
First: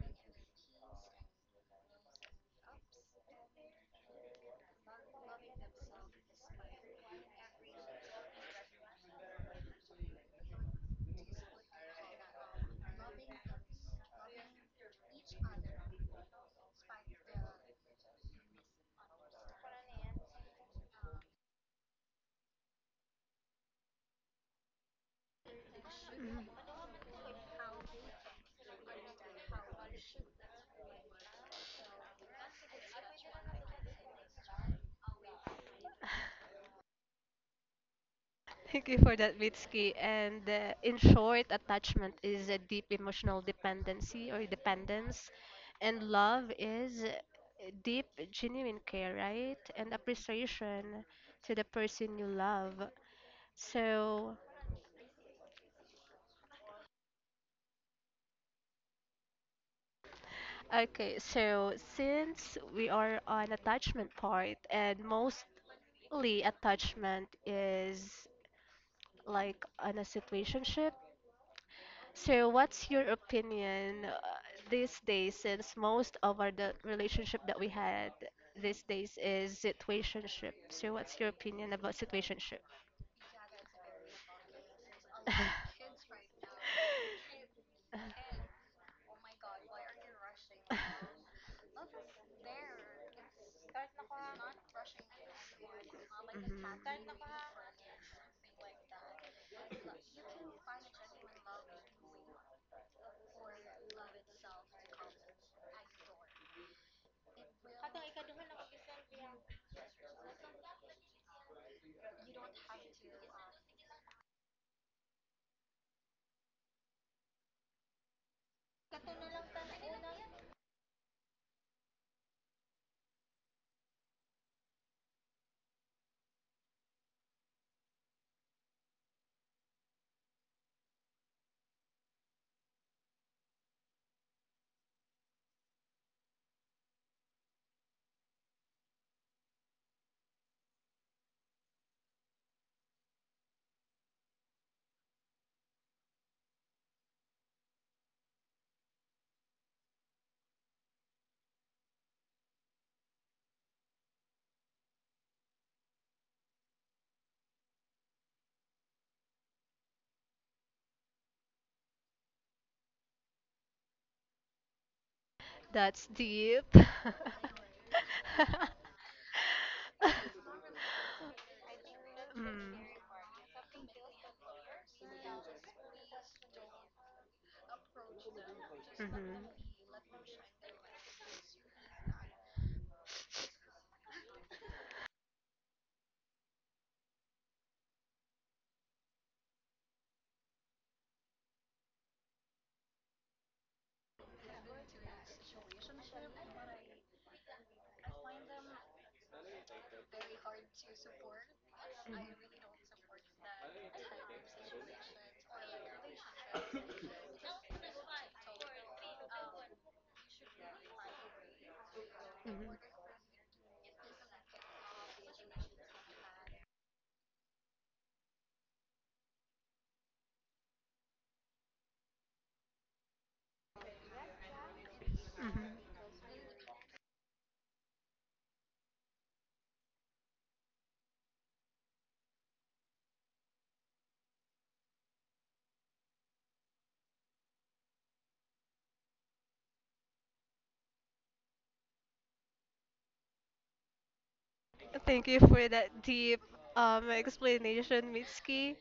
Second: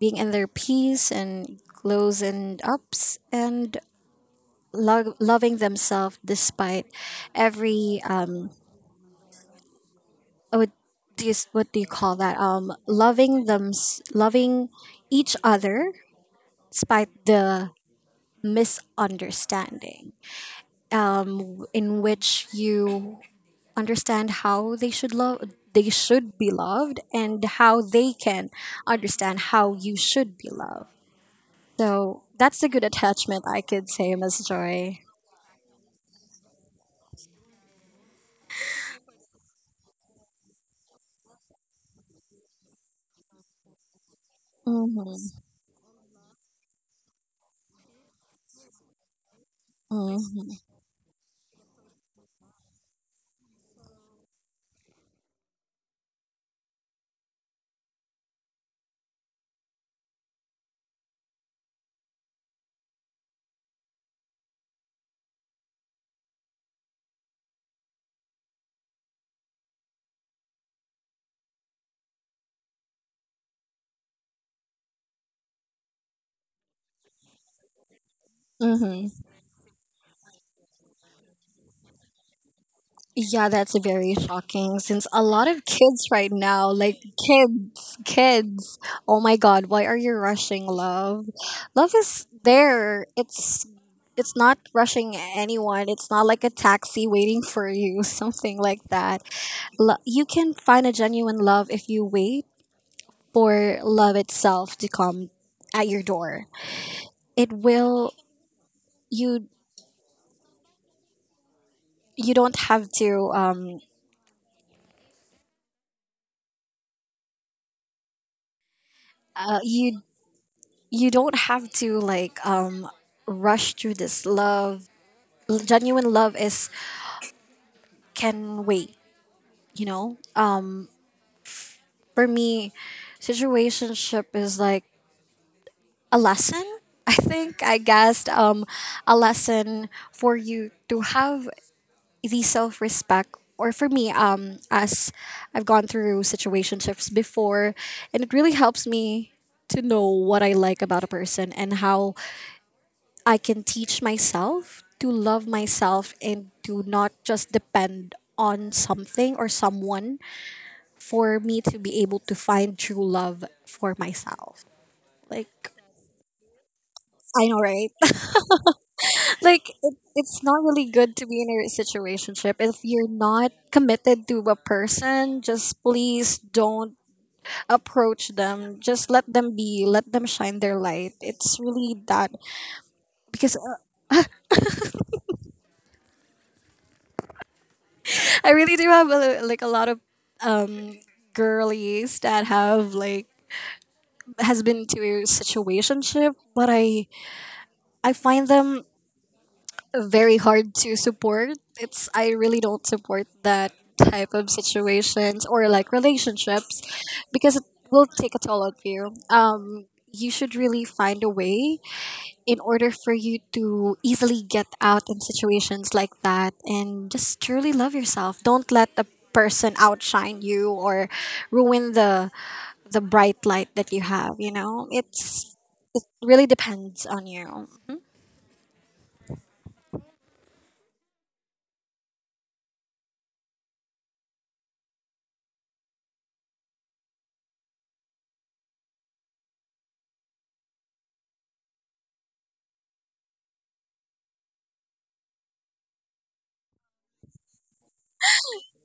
B: being in their peace and lows and ups, and loving themselves despite every, what do you, call that? Loving them, loving each other despite the misunderstanding, um, in which you understand how they should love they should be
A: Mhm.
B: loved, and how they can understand how you should be loved. So that's a good attachment, I could say, Miss Joy.
A: Thank you for that, Mitski. And in short, attachment is a deep emotional dependency or dependence,
B: Mm-hmm.
A: and love is, deep, genuine care, right? And
B: Mm-hmm.
A: appreciation to the person you love. So Okay, so since we are on attachment part, and mostly attachment is like on a situationship, so what's your opinion, these days, since most of our the relationship that we had these
B: Mm-hmm.
A: days is situationship? So what's your opinion about situationship?
B: Yeah, that's very shocking, since a lot of kids right now, like, kids, kids. Oh my god, why are you rushing love? Love is there. It's not rushing anyone. It's not like a taxi
A: Mhm.
B: waiting for you, something like that. You can find a genuine love if you wait for love itself to come at your door. It will. You you don't have to uh, you you don't have to like rush through this love. Genuine love is can wait. You know um for me, situationship is like a lesson, I think I guessed a lesson for you to have the self-respect. Or for me, as I've gone through situationships before, and it really helps me to know what I like about a person, and how I can teach myself to love myself and to not just depend on something or someone for me to be able to find true love for myself. Like,
A: That's deep.
B: I know, right? Like, it's not really good to be in a situationship
A: Mm.
B: if you're not committed to a person. Just please don't approach them. Just let
A: Mhm.
B: them be. Let them shine their light. It's really that because I really do have like a lot of um, girlies that have like has been to a situationship, but I find them very hard to support. It's I
A: Mhm.
B: really don't support that type of situations or like relationships because it will take a toll on you. You should really find a way in
A: Mhm.
B: order for you to easily get out in situations like that and just truly love yourself. Don't let a person outshine you or ruin the bright light that you have, it really depends on you.
A: Thank you for that deep explanation, Mitski.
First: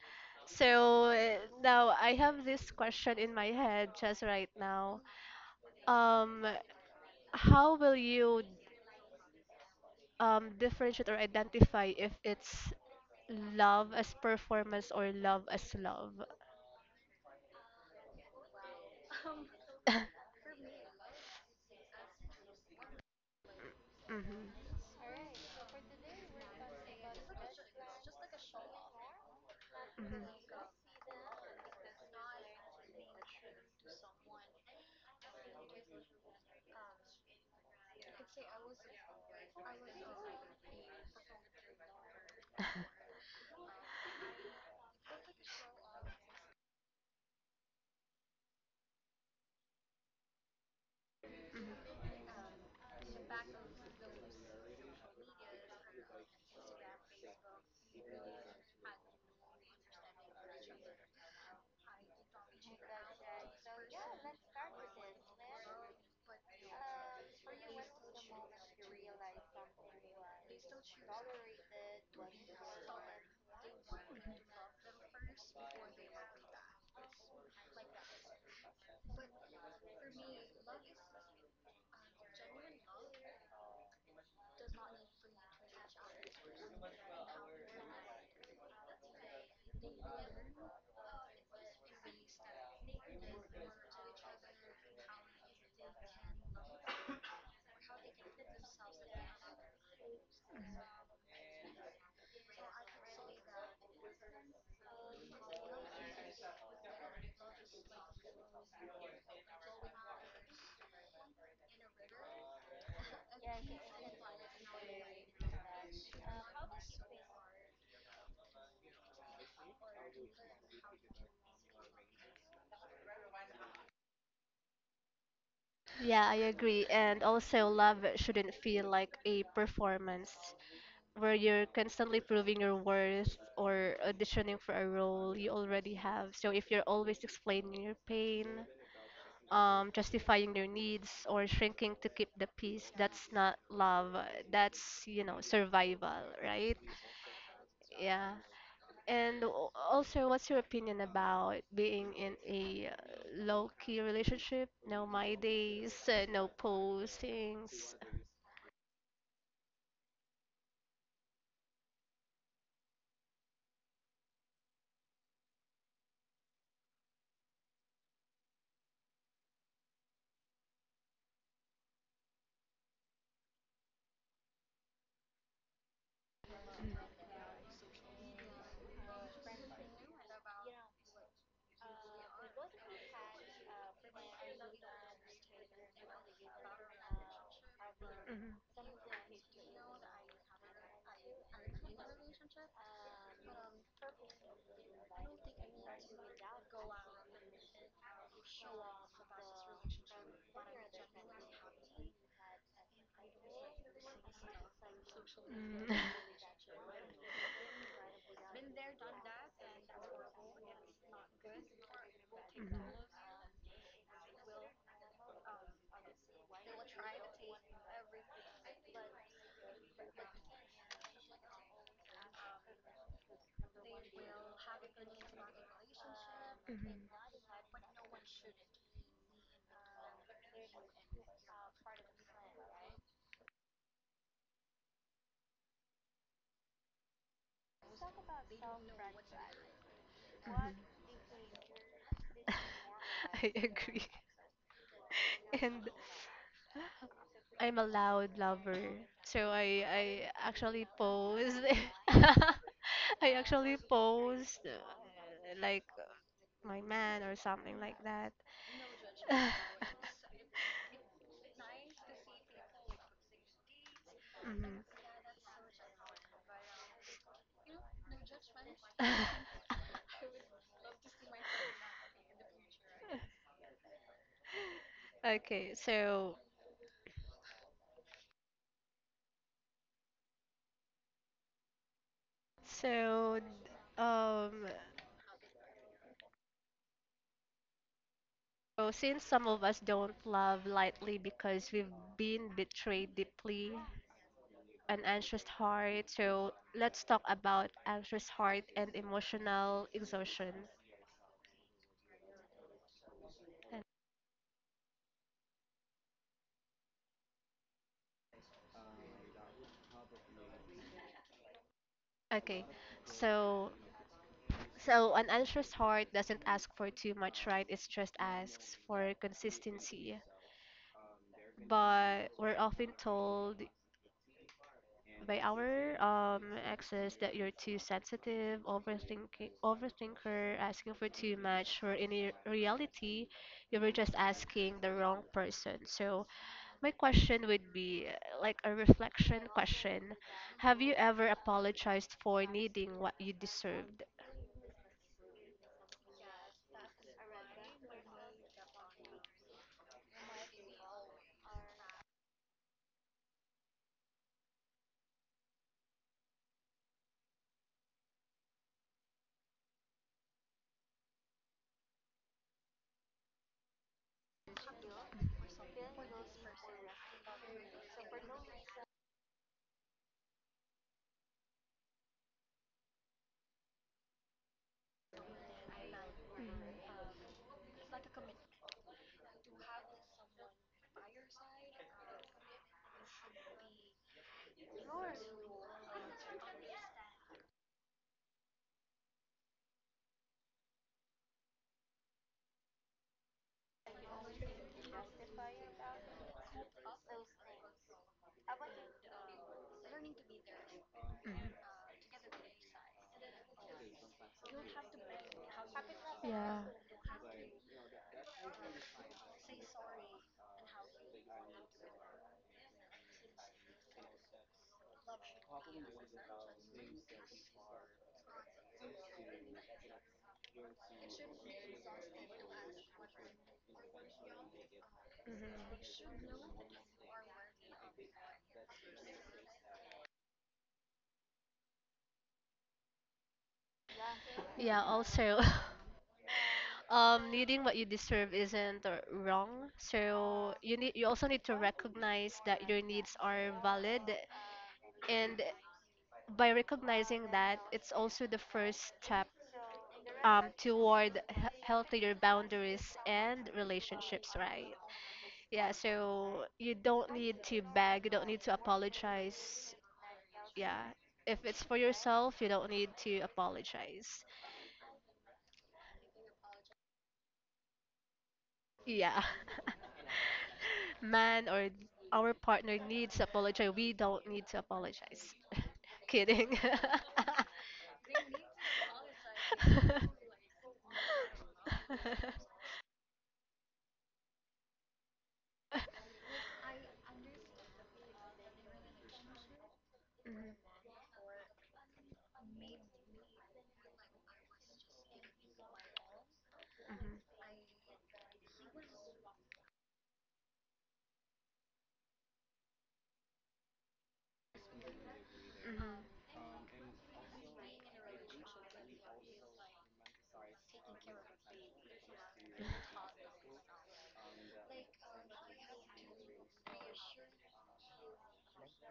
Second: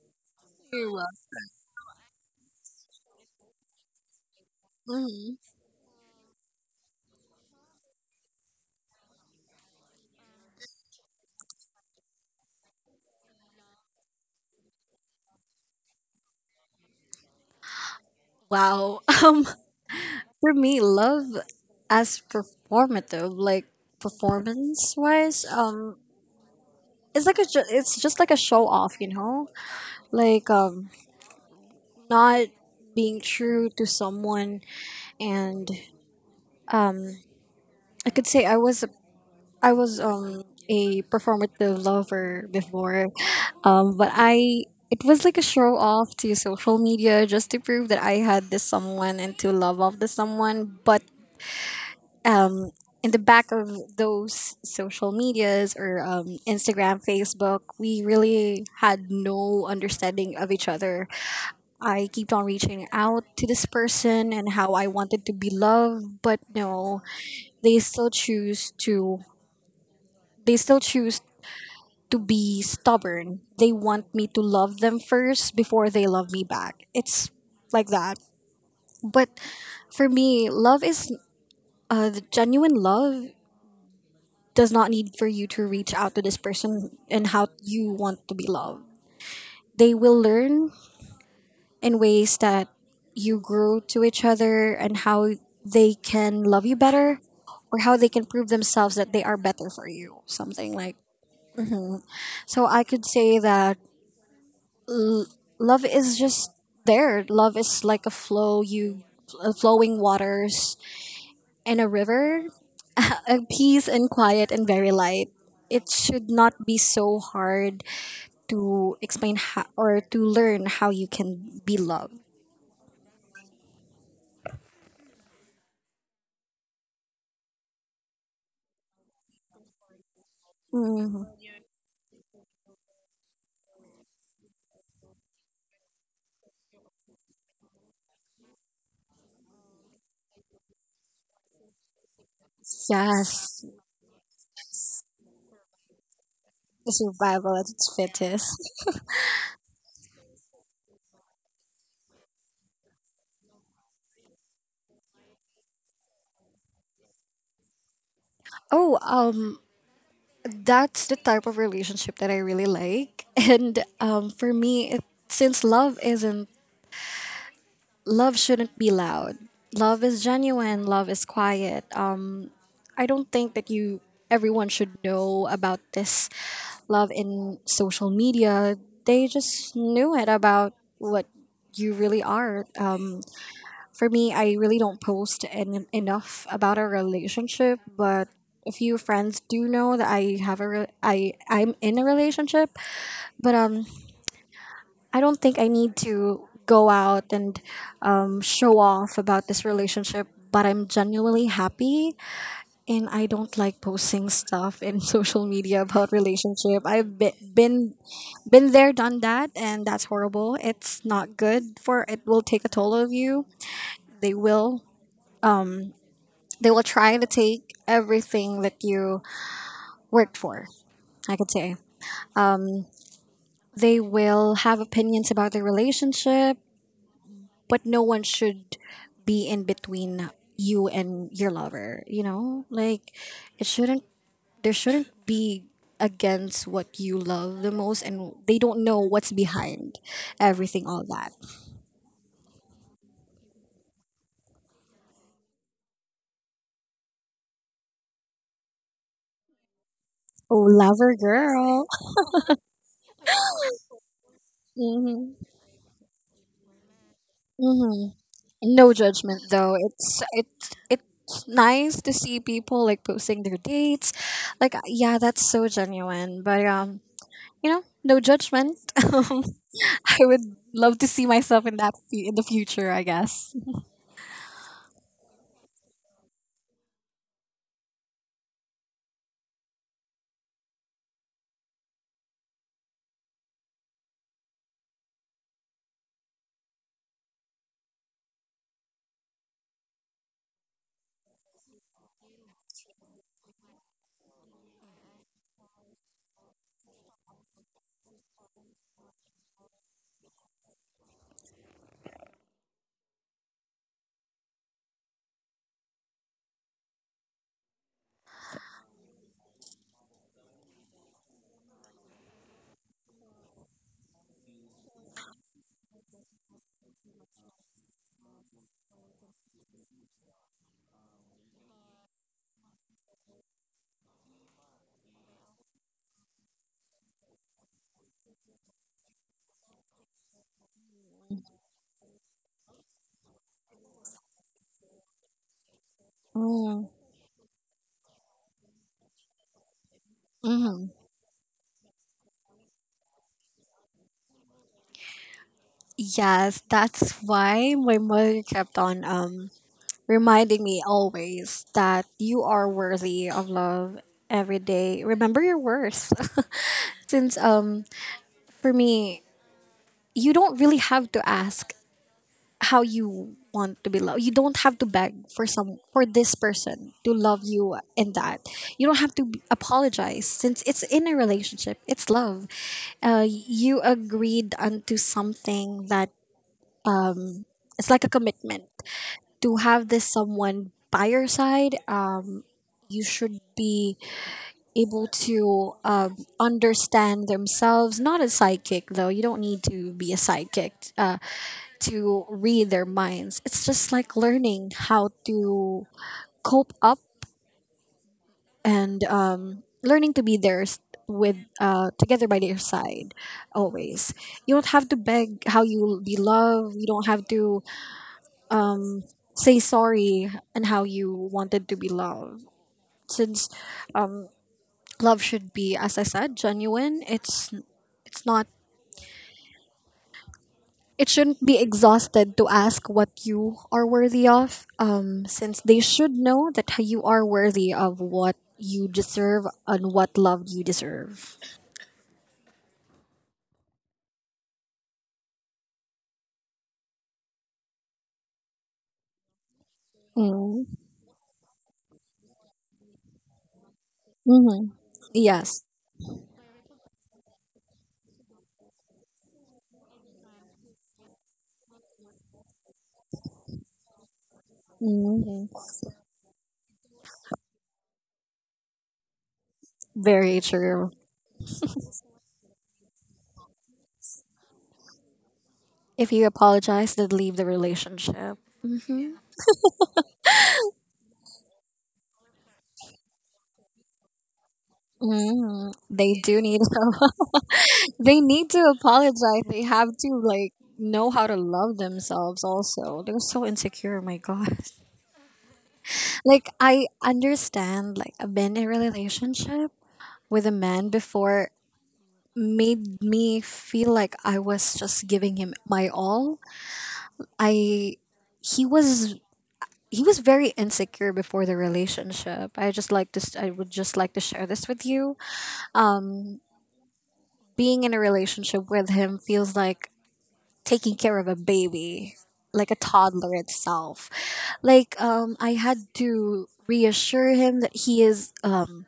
B: You're
A: So now I have this question in my head just right now.
B: welcome.
A: Um, how will you differentiate or identify if it's love as performance or love as love?
B: Wow. um for me, love as performative, like,
A: Mhm.
B: performance wise it's like it's just like a show off.
A: Mhm.
B: Like, not being true to someone. And um I could say I was a performative lover before, but I it was like a show off to social media just to prove that I had this someone and to love off the someone. But um, in the back of those social medias, or Instagram, Facebook, we really had no understanding of each other. I kept on reaching out to this person and how I wanted to be loved, but no, they still choose to they still choose to be stubborn. They want me to love them first before they love me back. It's like that. But for me, love is, the genuine love does not need for you to reach out to this person and how you want to be loved. They will learn in ways that you grow to each other, and how they can love you better or how they can prove themselves that they are better for you. Something
A: Mhm.
B: like. So I could say that L- love is just there. Love is like a flow, you flowing waters and a river, a peace and quiet and very light. It should not be so hard to explain how, or to learn how you can be loved.
A: Yeah, I agree. And also, love shouldn't feel like a performance
B: Mhm.
A: where you're constantly proving your worth or auditioning for a role you already have. So, if you're always explaining your pain, justifying your needs, or shrinking to keep the peace, that's not
B: Yes,
A: love. That's, survival, right?
B: the survival at its
A: Yeah.
B: fittest.
A: And also, what's your opinion about being in a low-key relationship? No my days, no postings.
B: Oh, that's the type of relationship that I really like, and for me, since love isn't, love shouldn't be loud. Love is genuine. Love is quiet. I don't think that you everyone should know about this love in social media. They just knew it about what you really are. For me, I really don't post enough about our relationship, but a few friends do know that I have I'm in a relationship, but I don't think I need to go out and show off about this relationship, but I'm genuinely happy. And I don't like posting stuff in social media about relationship. I've been
A: Mm, mhm.
B: been, been there, done that, and that's horrible. It's not
A: Mm.
B: good for it will take a toll of you. They will they will try to take everything that you worked for. I could say they will have opinions about their relationship.
A: Mhm, mhm,
B: But no one should be in between you and your lover, like it shouldn't there shouldn't be against what you love the most, and they don't know what's behind
A: mhm.
B: everything all that.
A: I agree. And I'm a loud lover. So I
B: Oh,
A: actually
B: lover
A: post,
B: girl.
A: I actually post
B: Mm-hmm.
A: like, my man or something like
B: Mm-hmm.
A: that.
B: No judgment, though. It's nice to see people, like, posting their dates, like,
A: Mhm.
B: yeah, that's so genuine. But no judgment. I would love to see myself in that in the future, I guess.
A: Okay, so, so um since some of us don't love lightly because we've been betrayed deeply, an anxious heart, so let's talk about anxious heart and emotional exhaustion. Okay, so, an anxious heart doesn't ask for too much, right? It just asks for consistency. But we're often told by our exes that you're too sensitive, overthinking, overthinker, asking for too much. Or in reality, you were just asking the wrong person. So
B: Mm.
A: my question would be, like a reflection question: have
B: Hmm.
A: you ever apologized for needing what you deserved?
B: Yes, that's why my mother kept on reminding me always that you are worthy of love every day. Remember your worth. Since for me, you don't really have to ask how you want to be loved. You don't have to beg for this person to love you in that. You don't have to apologize since it's in a relationship. It's love. You agreed unto something that it's like a commitment to have this someone by your side. You should be able to understand themselves. Not a sidekick, though. You don't need to be a sidekick. To read their minds. It's just like learning how to cope up and learning to be there s-
A: Mm.
B: with together by their side always. You don't have to beg how you be
A: Yeah.
B: loved. You don't have to um, say sorry and how you wanted to be loved. Since um, love should be, as I said, genuine. It's not. It shouldn't be exhausted to ask what you are worthy of, since they
A: Mhm.
B: should know that you are worthy of what you deserve and what love you deserve.
A: Yeah, also, needing what you deserve isn't wrong. So
B: Mm-hmm.
A: you also need to recognize that your needs are valid, and
B: Yes.
A: by recognizing that, it's also the first step toward healthier boundaries and relationships, right?
B: Hmm.
A: Yeah, so you don't need to beg, you don't need to apologize.
B: Very
A: Yeah.
B: true.
A: If it's for yourself, you don't need to apologize.
B: If you apologize, then leave the relationship. Hmm.
A: Yeah. Man or our partner needs to apologize. We don't need to apologize.
B: Hmm. They do
A: Kidding.
B: need they need to apologize. They have to, like, know how to love themselves also. They're so insecure, my god. Like, I understand, like, I've been in a relationship with a
A: Mhm,
B: man before, made me feel like I was just giving him my all. I he was he was very insecure before the relationship. I would just like to share this with you.
A: mhm, mhm,
B: Being in a relationship with him feels like taking care of a baby, like a toddler itself. Like, I had to reassure him that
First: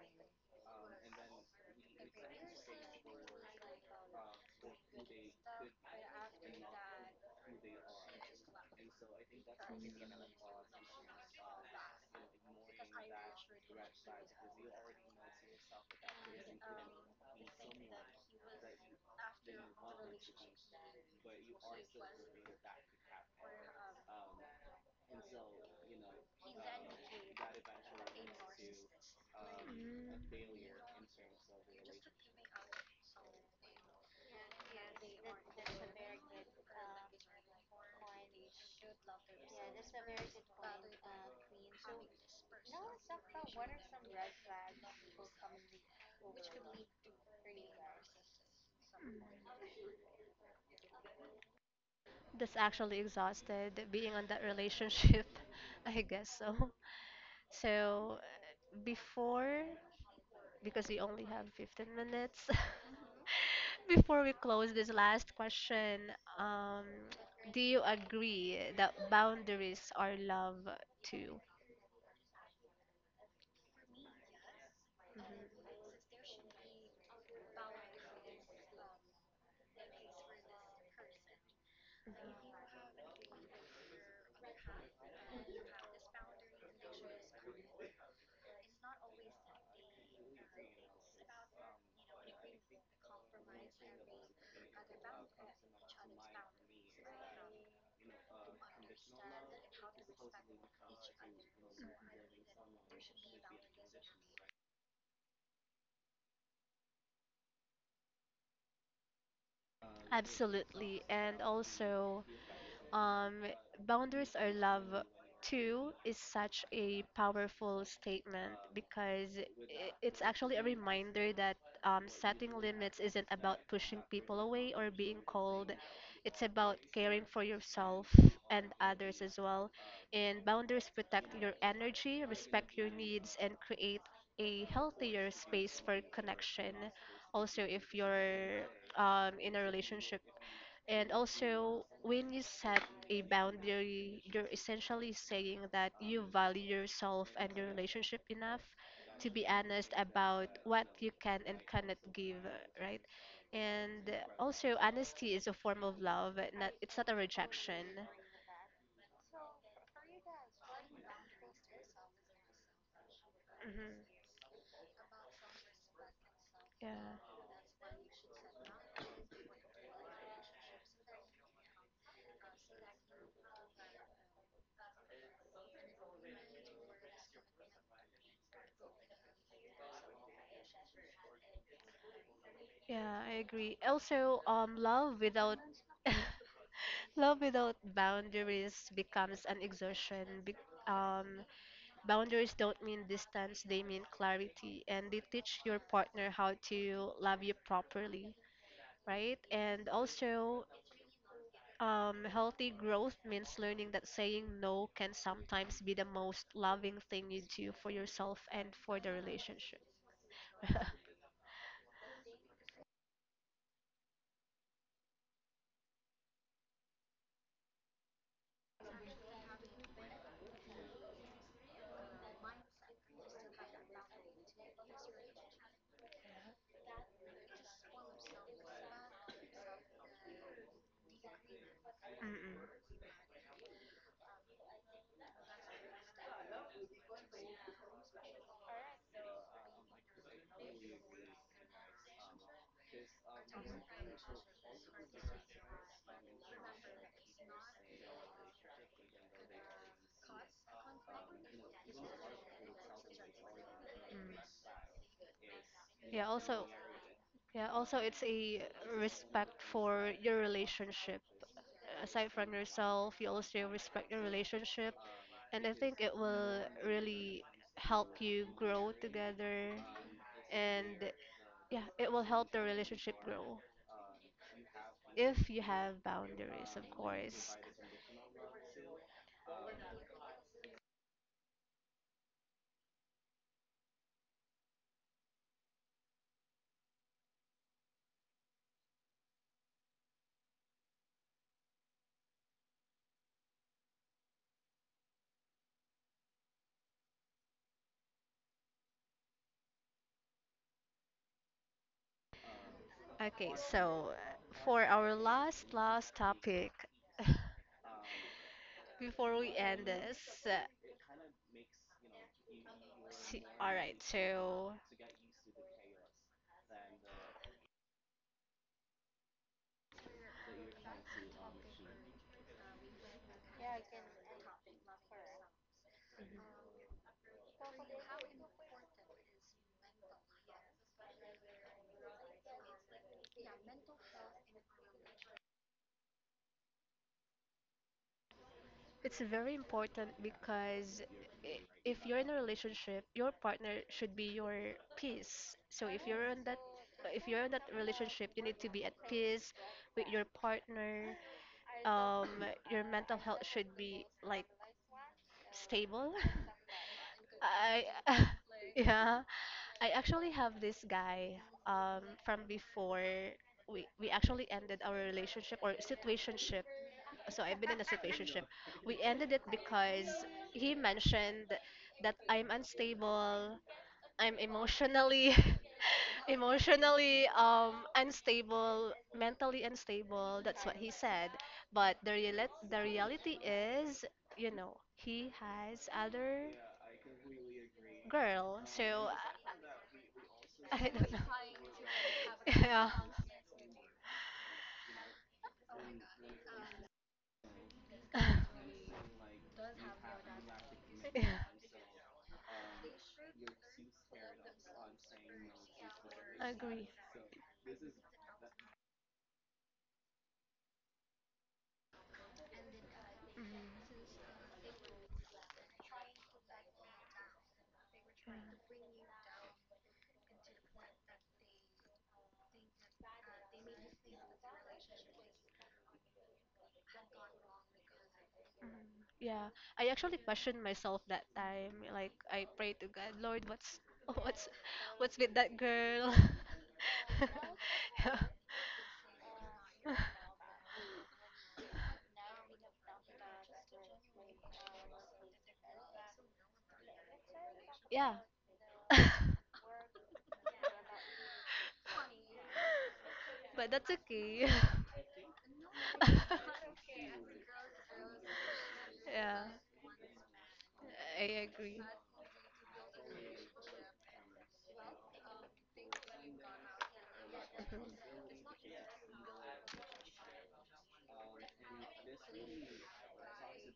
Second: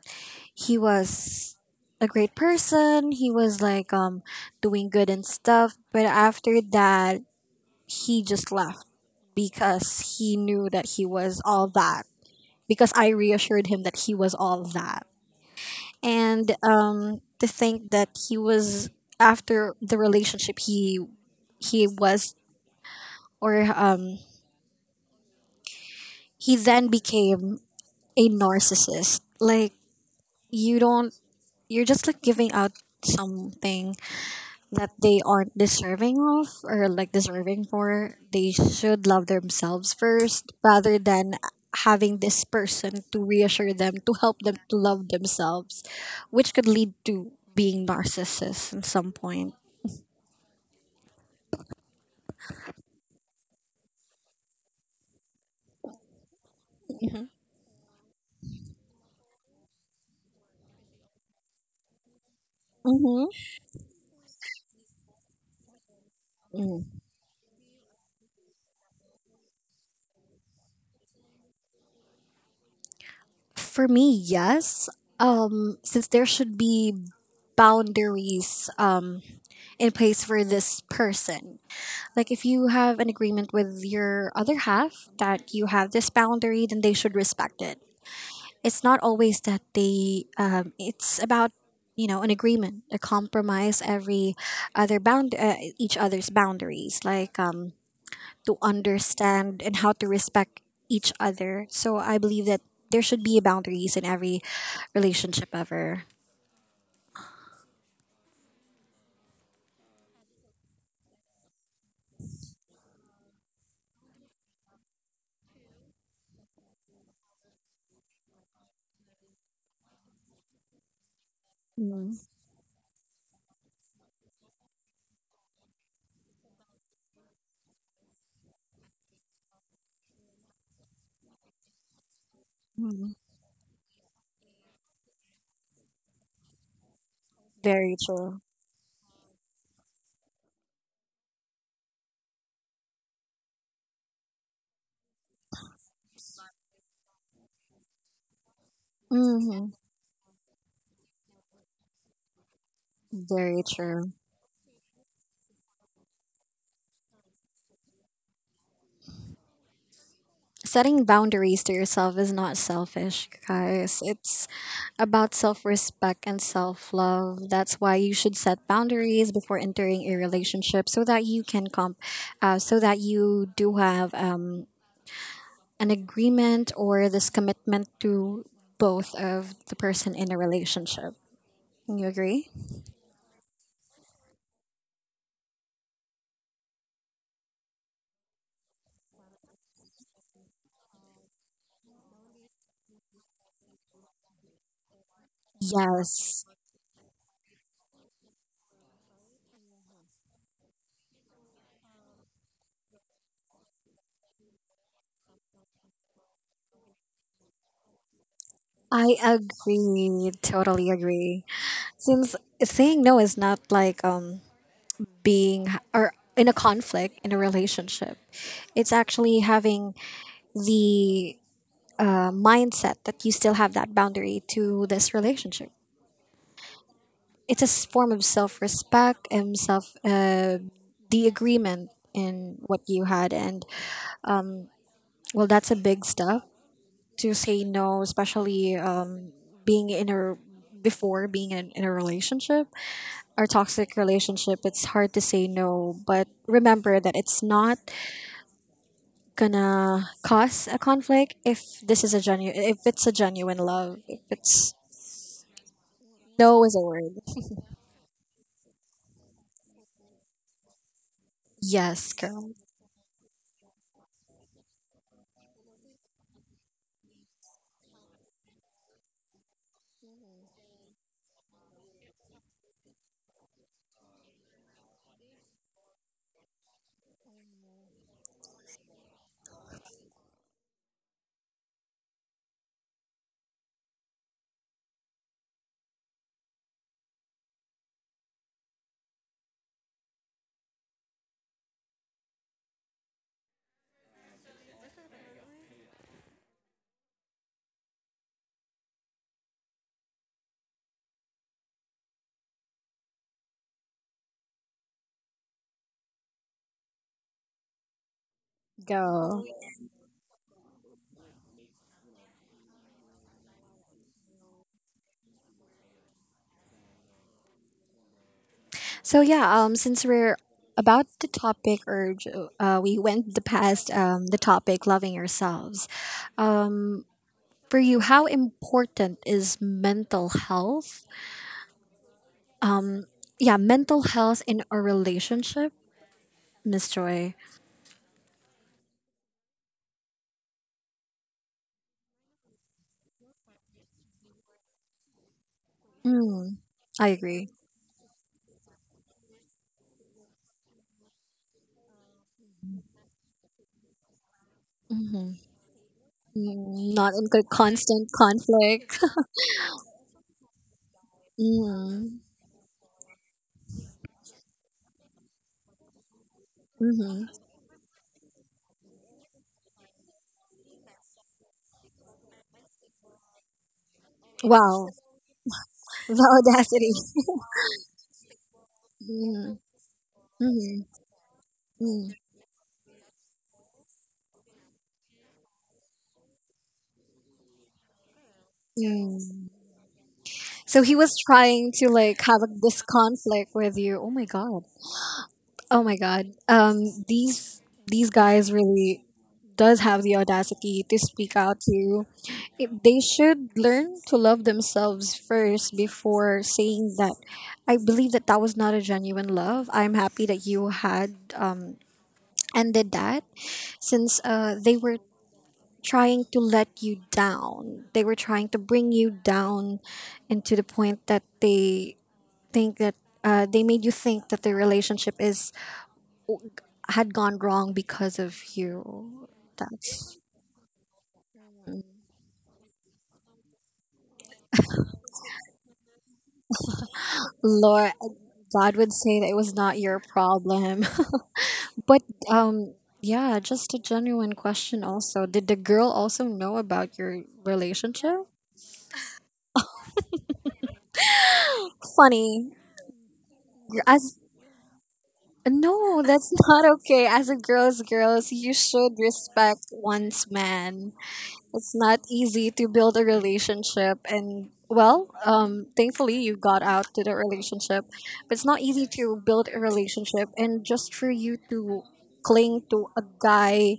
B: he was a great person. He was, like, doing good and stuff. But after that, he just left because he knew that he was all that. Because I reassured him that he was all that. And to think that he was, after the relationship he was or he then became a narcissist. Like, you don't, you're just like giving out something that they aren't deserving of or, like, deserving for. They should love themselves first rather than having this person to reassure them, to help them to love themselves, which could lead to being
A: mm.
B: narcissists at some point.
A: That's actually exhausted being on that relationship, I guess so.
B: Mm-hmm.
A: So before, because we only have 15 minutes before we close this last question, um do you agree that boundaries are love too?
B: For me, yes.
A: Mhm, mhm.
B: Since there should be boundaries in place for this person. Like if you have an agreement with your other half that you have this boundary, then they should respect it. It's not always that they, it's about, you know, an agreement, a compromise, other bound, uh, each other's boundaries, like, to understand and how to respect each other. So I believe that there should be boundaries in every relationship ever.
A: Absolutely. And also, Um, boundaries are love too is such a powerful statement because it's actually a reminder that setting limits isn't about pushing people away or being cold. It's about caring for yourself and others as well. And boundaries protect your energy, respect your
B: Mm-hmm.
A: needs, and create a healthier space for connection. Also, if
B: Very true.
A: you're in a relationship, and also, when you set a boundary, you're essentially saying that you value yourself and your relationship enough to be
B: Hmm.
A: honest about what you can and cannot give, right?
B: Very true.
A: And also, honesty is a form of love. Not, it's not a rejection.
B: Setting boundaries to yourself is not selfish, guys.
A: Hmm.
B: It's about self respect and
A: Yeah,
B: self love. That's why you should set boundaries before entering a relationship so that you can so that you do have an agreement or this commitment to both of the person in a relationship. Can you agree?
A: yeah, I agree. Also, love without love without boundaries becomes an exhaustion. Um, Boundaries don't mean distance, they mean clarity, and they teach your partner
B: Yes,
A: how to love you properly, right? And also, healthy growth means learning that saying no can sometimes be the most loving thing you do for yourself and for the
B: I
A: relationship.
B: agree. Totally agree. Since saying no is not like being or in a conflict in a relationship. It's actually having the mindset that you still have that boundary to this relationship. It's a form of self respect and self, the agreement
A: Mm-mm.
B: in what you had. And well, that's a big step to say no, especially being in a before being in a relationship or
A: Mm,
B: toxic relationship. It's hard to say no, but remember that it's not gonna cause a conflict if this is a genuine if it's a genuine love. If
A: mm.
B: it's.
A: Yeah,
B: No
A: also,
B: is a word.
A: yeah, also it's a respect for your relationship.
B: Yes,
A: Aside
B: girl.
A: from yourself, you also respect your relationship, and I think it will really help you grow together, and yeah, it will help the relationship grow if you have boundaries, of course. Okay, so for our last last topic before
B: Go.
A: we end this, uh, see, all right, so
B: So yeah, since we're about the topic, or we went the past, the topic, loving yourselves. Um for you, how important is mental health? Yeah, mental health in a relationship, Miss Joy?
A: it's very important because if you're in a relationship, your partner should be your peace. So if you're in
B: Mm,
A: that
B: I
A: if you're
B: agree.
A: in that relationship, you need to be at peace with your partner. Um, your mental health should be like
B: Mm-hmm.
A: stable.
B: Mm, not in good
A: I
B: constant conflict.
A: yeah, I actually have this guy
B: Mhm.
A: from before, we actually ended our relationship or situationship,
B: Mhm.
A: so I've been in a situationship. We ended it because he mentioned that I'm unstable. I'm
B: Wow.
A: emotionally
B: The audacity.
A: emotionally unstable,
B: Mhm.
A: mentally unstable. That's
B: Mhm.
A: what he said. But
B: Mm.
A: the reality is, you know, he has other girl. So
B: Mm.
A: I,
B: So
A: I
B: he
A: don't
B: was
A: know.
B: trying to, like, have a, this
A: Yeah.
B: conflict with you. Oh my god. Oh my god. These these guys really does have the audacity to
A: Yeah.
B: speak out to you. They should learn to love themselves first before
A: Agree.
B: saying that. I believe that that was not a genuine love. I'm happy that you had ended that
A: Mm,
B: since they were trying to let you down. They were trying to
A: mm,
B: bring you down, and to the point that they think that they made you think that the relationship is had gone wrong because of
A: mm.
B: you.
A: Yeah, I actually
B: That's.
A: questioned myself that time. Like, I pray to God, Lord, what's what's what's with that girl?
B: Lord.
A: Yeah.
B: God would say that it was not your problem. But um, yeah, just a genuine question. Also, did the girl also know about your
A: Yeah.
B: relationship? Funny.
A: But
B: You're-
A: that's
B: As
A: okay.
B: No, that's not okay. As a girl's girls, you should
A: Yeah,
B: respect one's man.
A: I
B: It's
A: agree.
B: not easy to build a relationship and well, thankfully you got out to the relationship. But it's not easy to build a relationship and just for you to cling to a guy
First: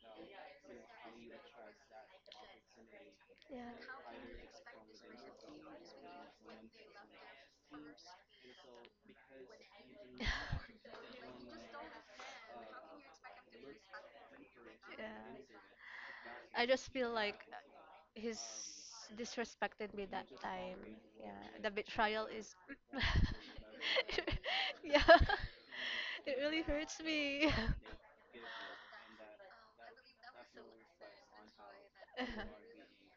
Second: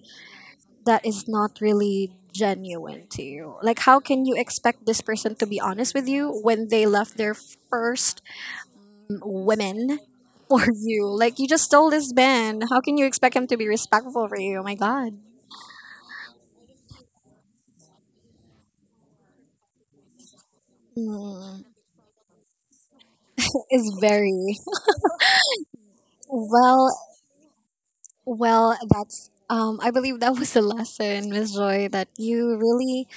B: that is not really genuine to you.
A: Yeah.
B: Like how can you expect this person to be honest with you when they left their first women for you. Like you just stole this man. How can you expect him to be respectful for you? Oh my
A: Yeah.
B: god.
A: I just feel like he's disrespected me that time. Yeah,
B: Mm,
A: the betrayal is.
B: that is very
A: Yeah, it really
B: well.
A: hurts me.
B: Well, that's. I believe that was a lesson, Miss Joy, that you really.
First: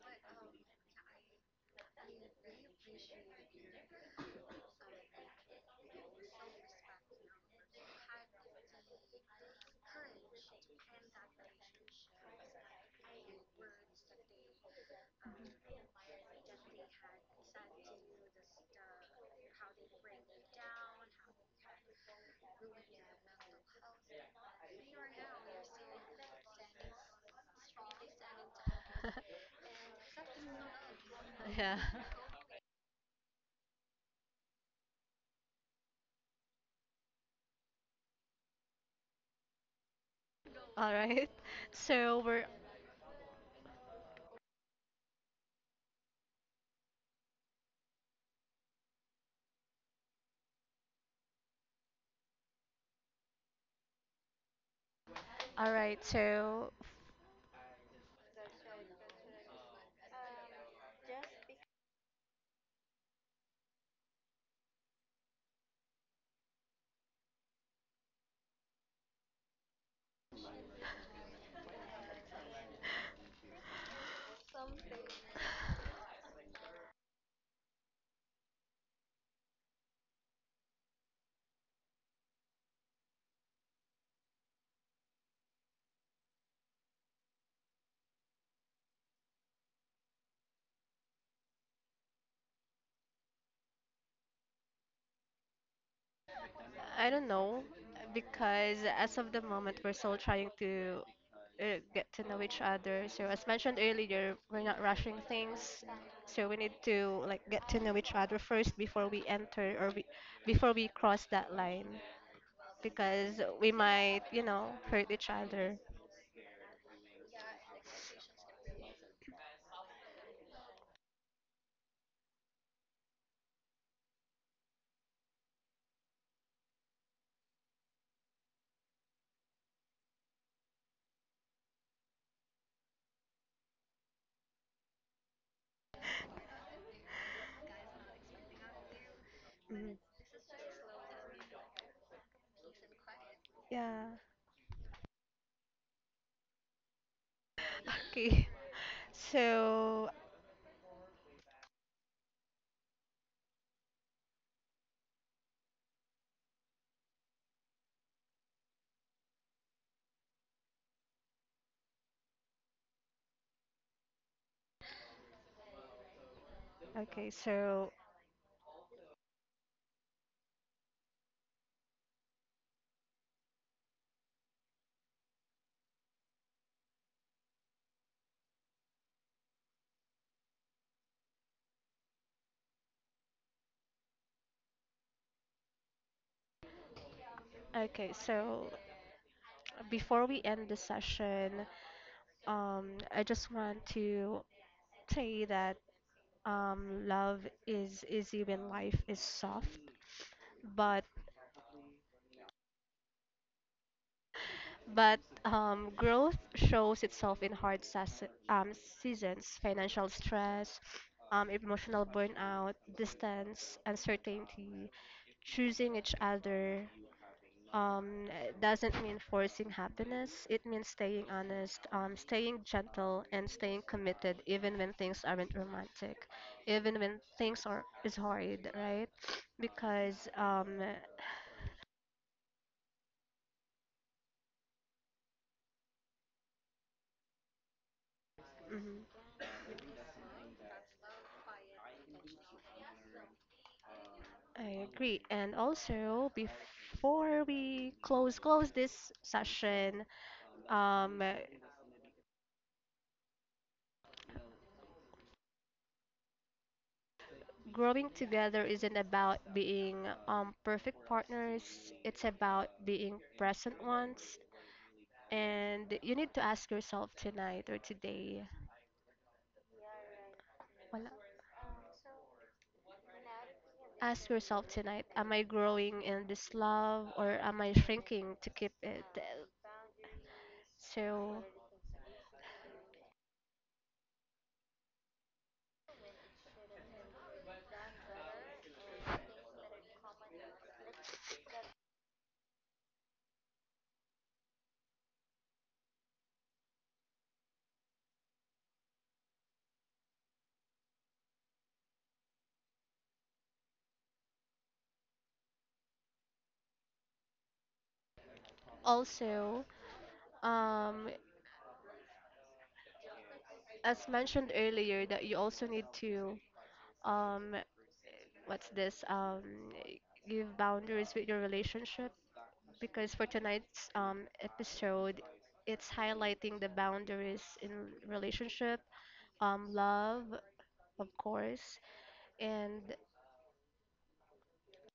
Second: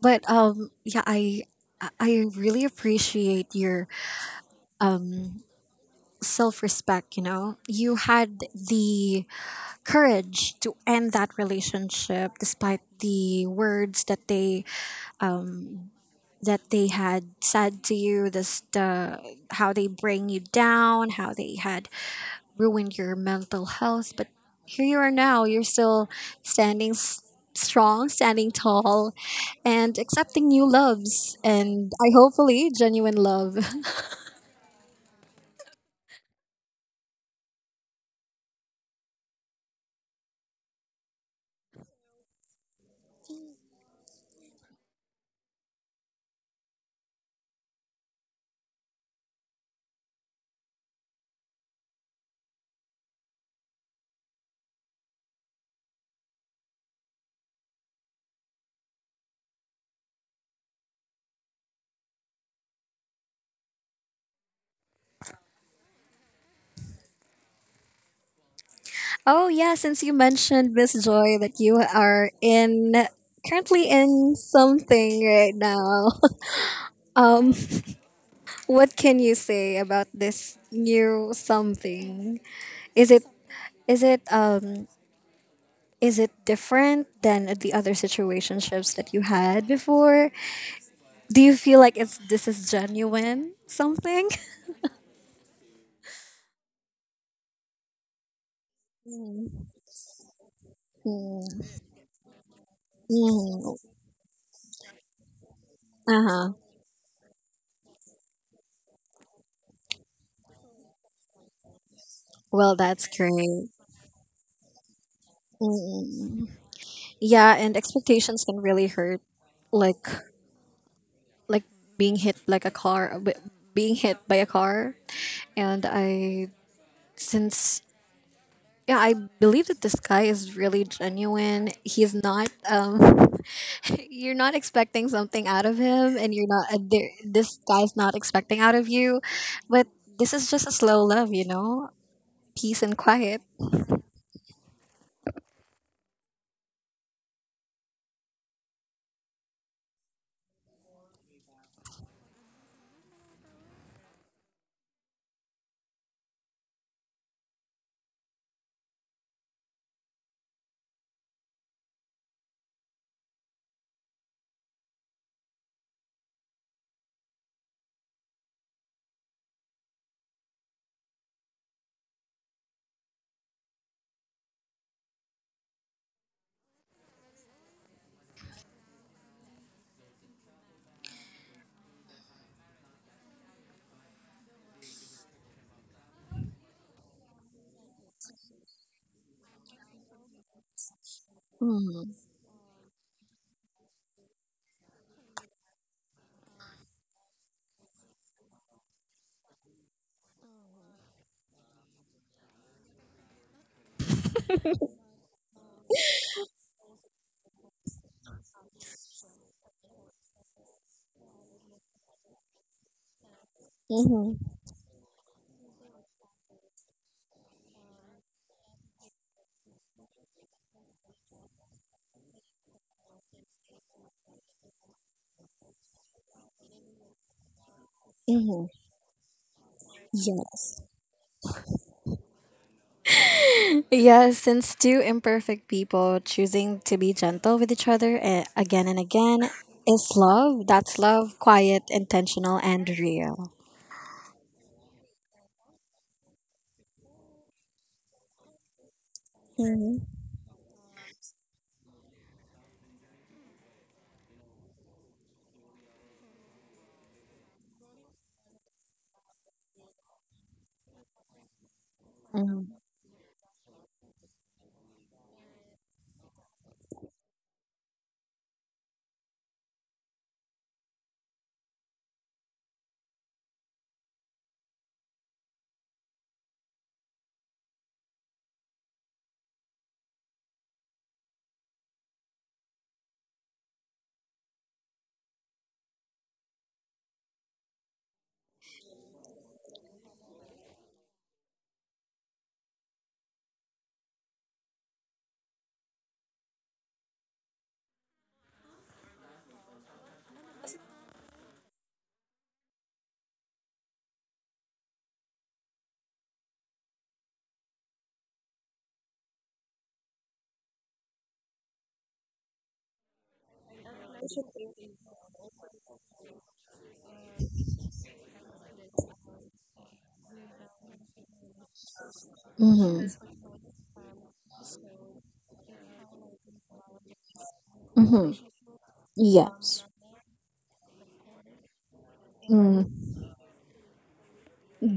B: But yeah, I really appreciate your um self-respect. You know, you had the courage to end that relationship despite the words that they had said to you, this the how they bring you down, how they had ruined your mental health. But here you are now, you're still standing s- strong, standing tall, and accepting new loves,
A: Yeah.
B: and I hopefully genuine love.
A: All right. So we're all right. So
B: Oh yeah, since you mentioned, Miss Joy, that you are in currently in something right now, um what can you say about this new something? Is it Is it um is it different than the other situationships that you had before? Do you feel like it's this is genuine something?
A: I don't know, because as of the moment, we're still trying to
B: Mm-hmm.
A: get to know each other. So as mentioned earlier, we're not rushing things. So
B: Uh-huh.
A: we need to like get to know each other first before we enter, or before we cross that line,
B: Well, that's
A: because
B: great.
A: we might, you know, hurt each other.
B: Mm. Yeah, and expectations can really hurt, like like being hit like a car b- being hit by a car. And I since Yeah, I believe that this guy is really genuine. He's not you're not expecting something out of him, and you're not this guy's not expecting out of you. But
A: Mm,
B: this is just a slow love, you know, peace and quiet.
A: yeah. Okay. So, okay, so, okay, so, before we end the session,
B: Mm.
A: um, I just want to say that love is easy when life is soft, but growth shows itself in hard seasons, financial stress, emotional burnout, distance,
B: Hmm.
A: uncertainty, choosing each other, um. It doesn't mean forcing happiness. It means staying honest, staying gentle, and staying committed, even when things aren't romantic, even when things are is
B: Hmm.
A: hard, right? Because
B: Yes. Yes, since two imperfect people choosing to be gentle with each other, again and
A: mhm,
B: again, is love. That's love, quiet, intentional, and real.
A: I agree. And also, before we close close this
B: Hmm.
A: session, um, growing together isn't about being perfect partners. It's about
B: Hmm.
A: being present ones. And you need to ask yourself tonight or today. Well, ask yourself tonight, am I growing in this love, or am I shrinking to keep it? So also, um, as mentioned earlier, that you also need to um, what's this? Give boundaries with your relationship,
B: Hmm.
A: because for tonight's episode, it's highlighting the boundaries in relationship,
B: Yes,
A: love, of course, and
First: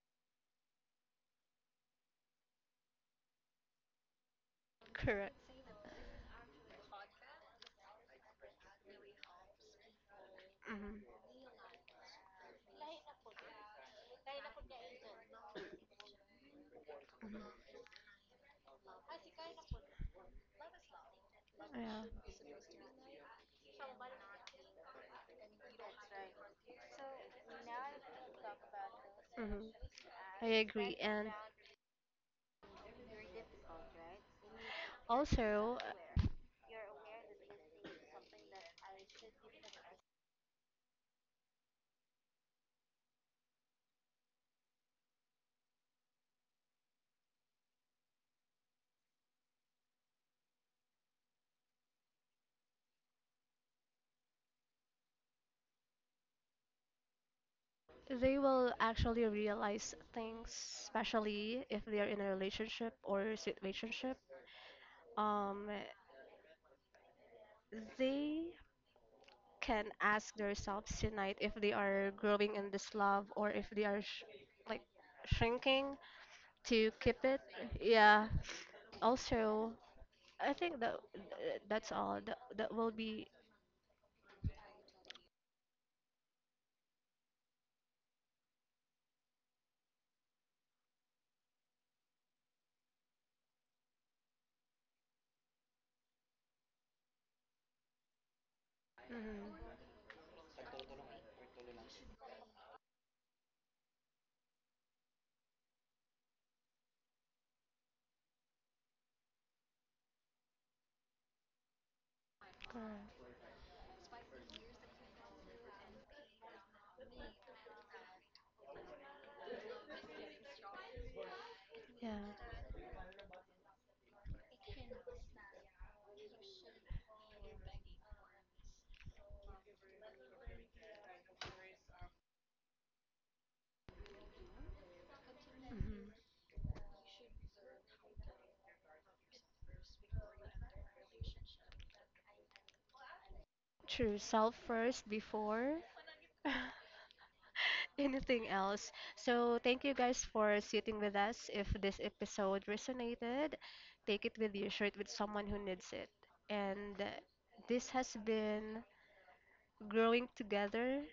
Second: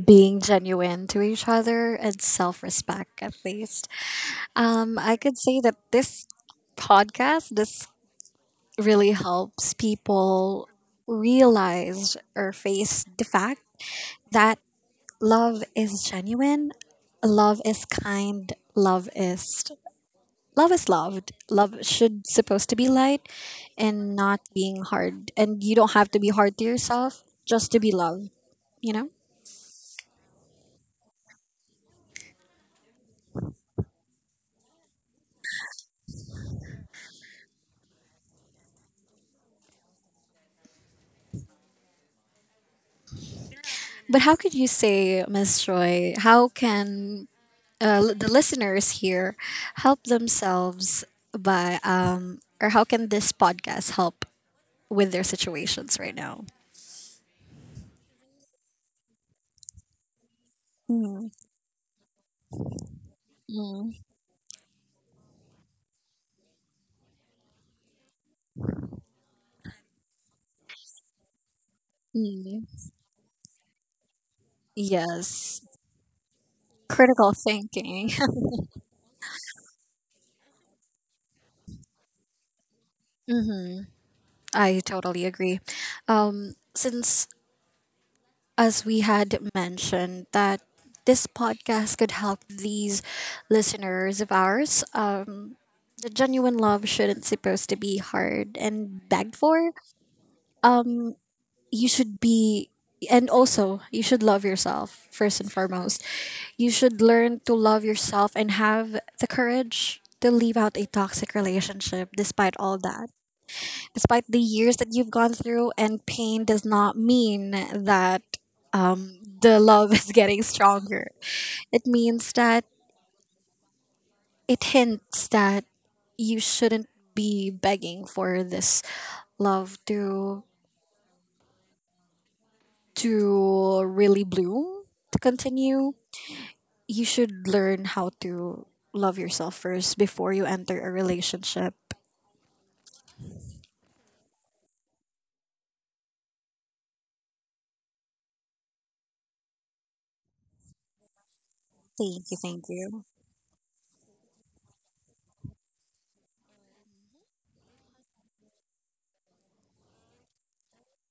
B: being genuine to each other and self-respect at least. I
A: correct.
B: could say that this podcast this really helps people
A: Hmm.
B: realize or face the fact that love is genuine, love
A: Hmm.
B: is kind, love is loved. Love
A: Yeah.
B: should supposed to be light and not being hard. And you don't have to be hard to yourself just to be loved, you know?
A: Hmm. I agree. And also,
B: But how could you say, Miss Joy, how can the listeners here help themselves by or how can this podcast help with their situations right now?
A: they will actually realize things,
B: mm,
A: especially if they are in a relationship or
B: mm,
A: situationship. Um, they can ask themselves tonight if they are growing in
B: mm.
A: this love or if they are like
B: Yes,
A: shrinking to keep
B: critical
A: it.
B: thinking.
A: Yeah. Also, I think that that's all. That will be.
B: I totally agree. Since as we had mentioned that this podcast could help these listeners of ours, the genuine love shouldn't supposed to be hard and begged
A: Mm,
B: for. You should be, and also you should love yourself first and foremost. You should learn to love yourself and have the courage to leave out a toxic relationship despite all that,
A: correct.
B: despite the years that you've gone through. And pain does not mean that the love is getting stronger. It
A: Yeah.
B: means that it hints that you shouldn't be begging for this love to really bloom, to continue.
A: Mhm.
B: You should learn how to love yourself first before you enter a relationship.
A: True. Self first before anything else. So, thank you guys for sitting with us. If this
B: Thank you,
A: episode
B: thank you.
A: resonated, take it with you, share it with someone who needs it. And this has been Growing Together.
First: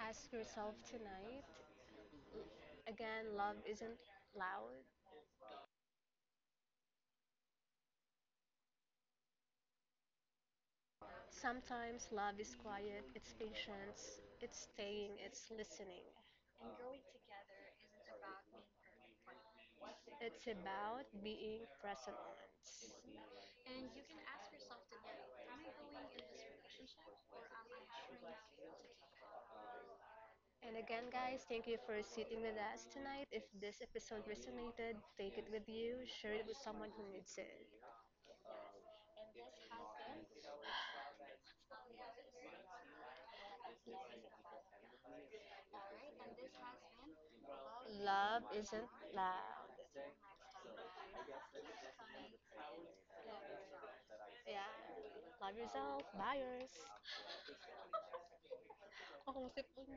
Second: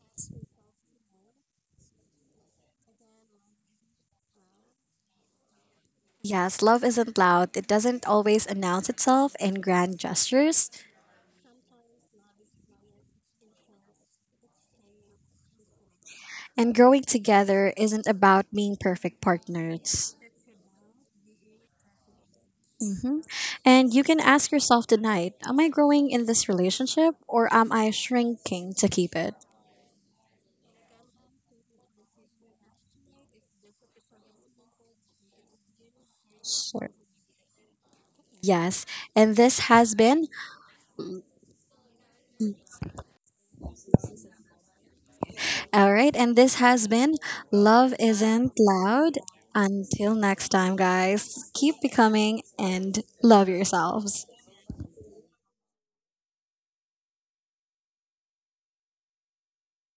A: Ask yourself tonight again, love isn't loud.
B: Yes, love isn't loud. It doesn't always announce itself in grand gestures.
A: Sometimes love is quiet, it's patience, it's staying, it's listening.
B: And growing together isn't about being perfect partners.
A: It's about being present
B: Hmm.
A: moments.
B: And you can ask yourself tonight, am I growing in this relationship or am I shrinking to keep it?
A: And again, guys, thank you for sitting with us tonight. If this episode resonated, take it with you, share it with
B: Sure.
A: someone who needs it.
B: Yes. And this has been All right, and this has been Love
A: Love
B: Isn't
A: isn't
B: Loud.
A: loud.
B: Until next time, guys, keep becoming and love yourselves.
A: Yeah. Love yourself. Buyers. Ako, sip. Ko na.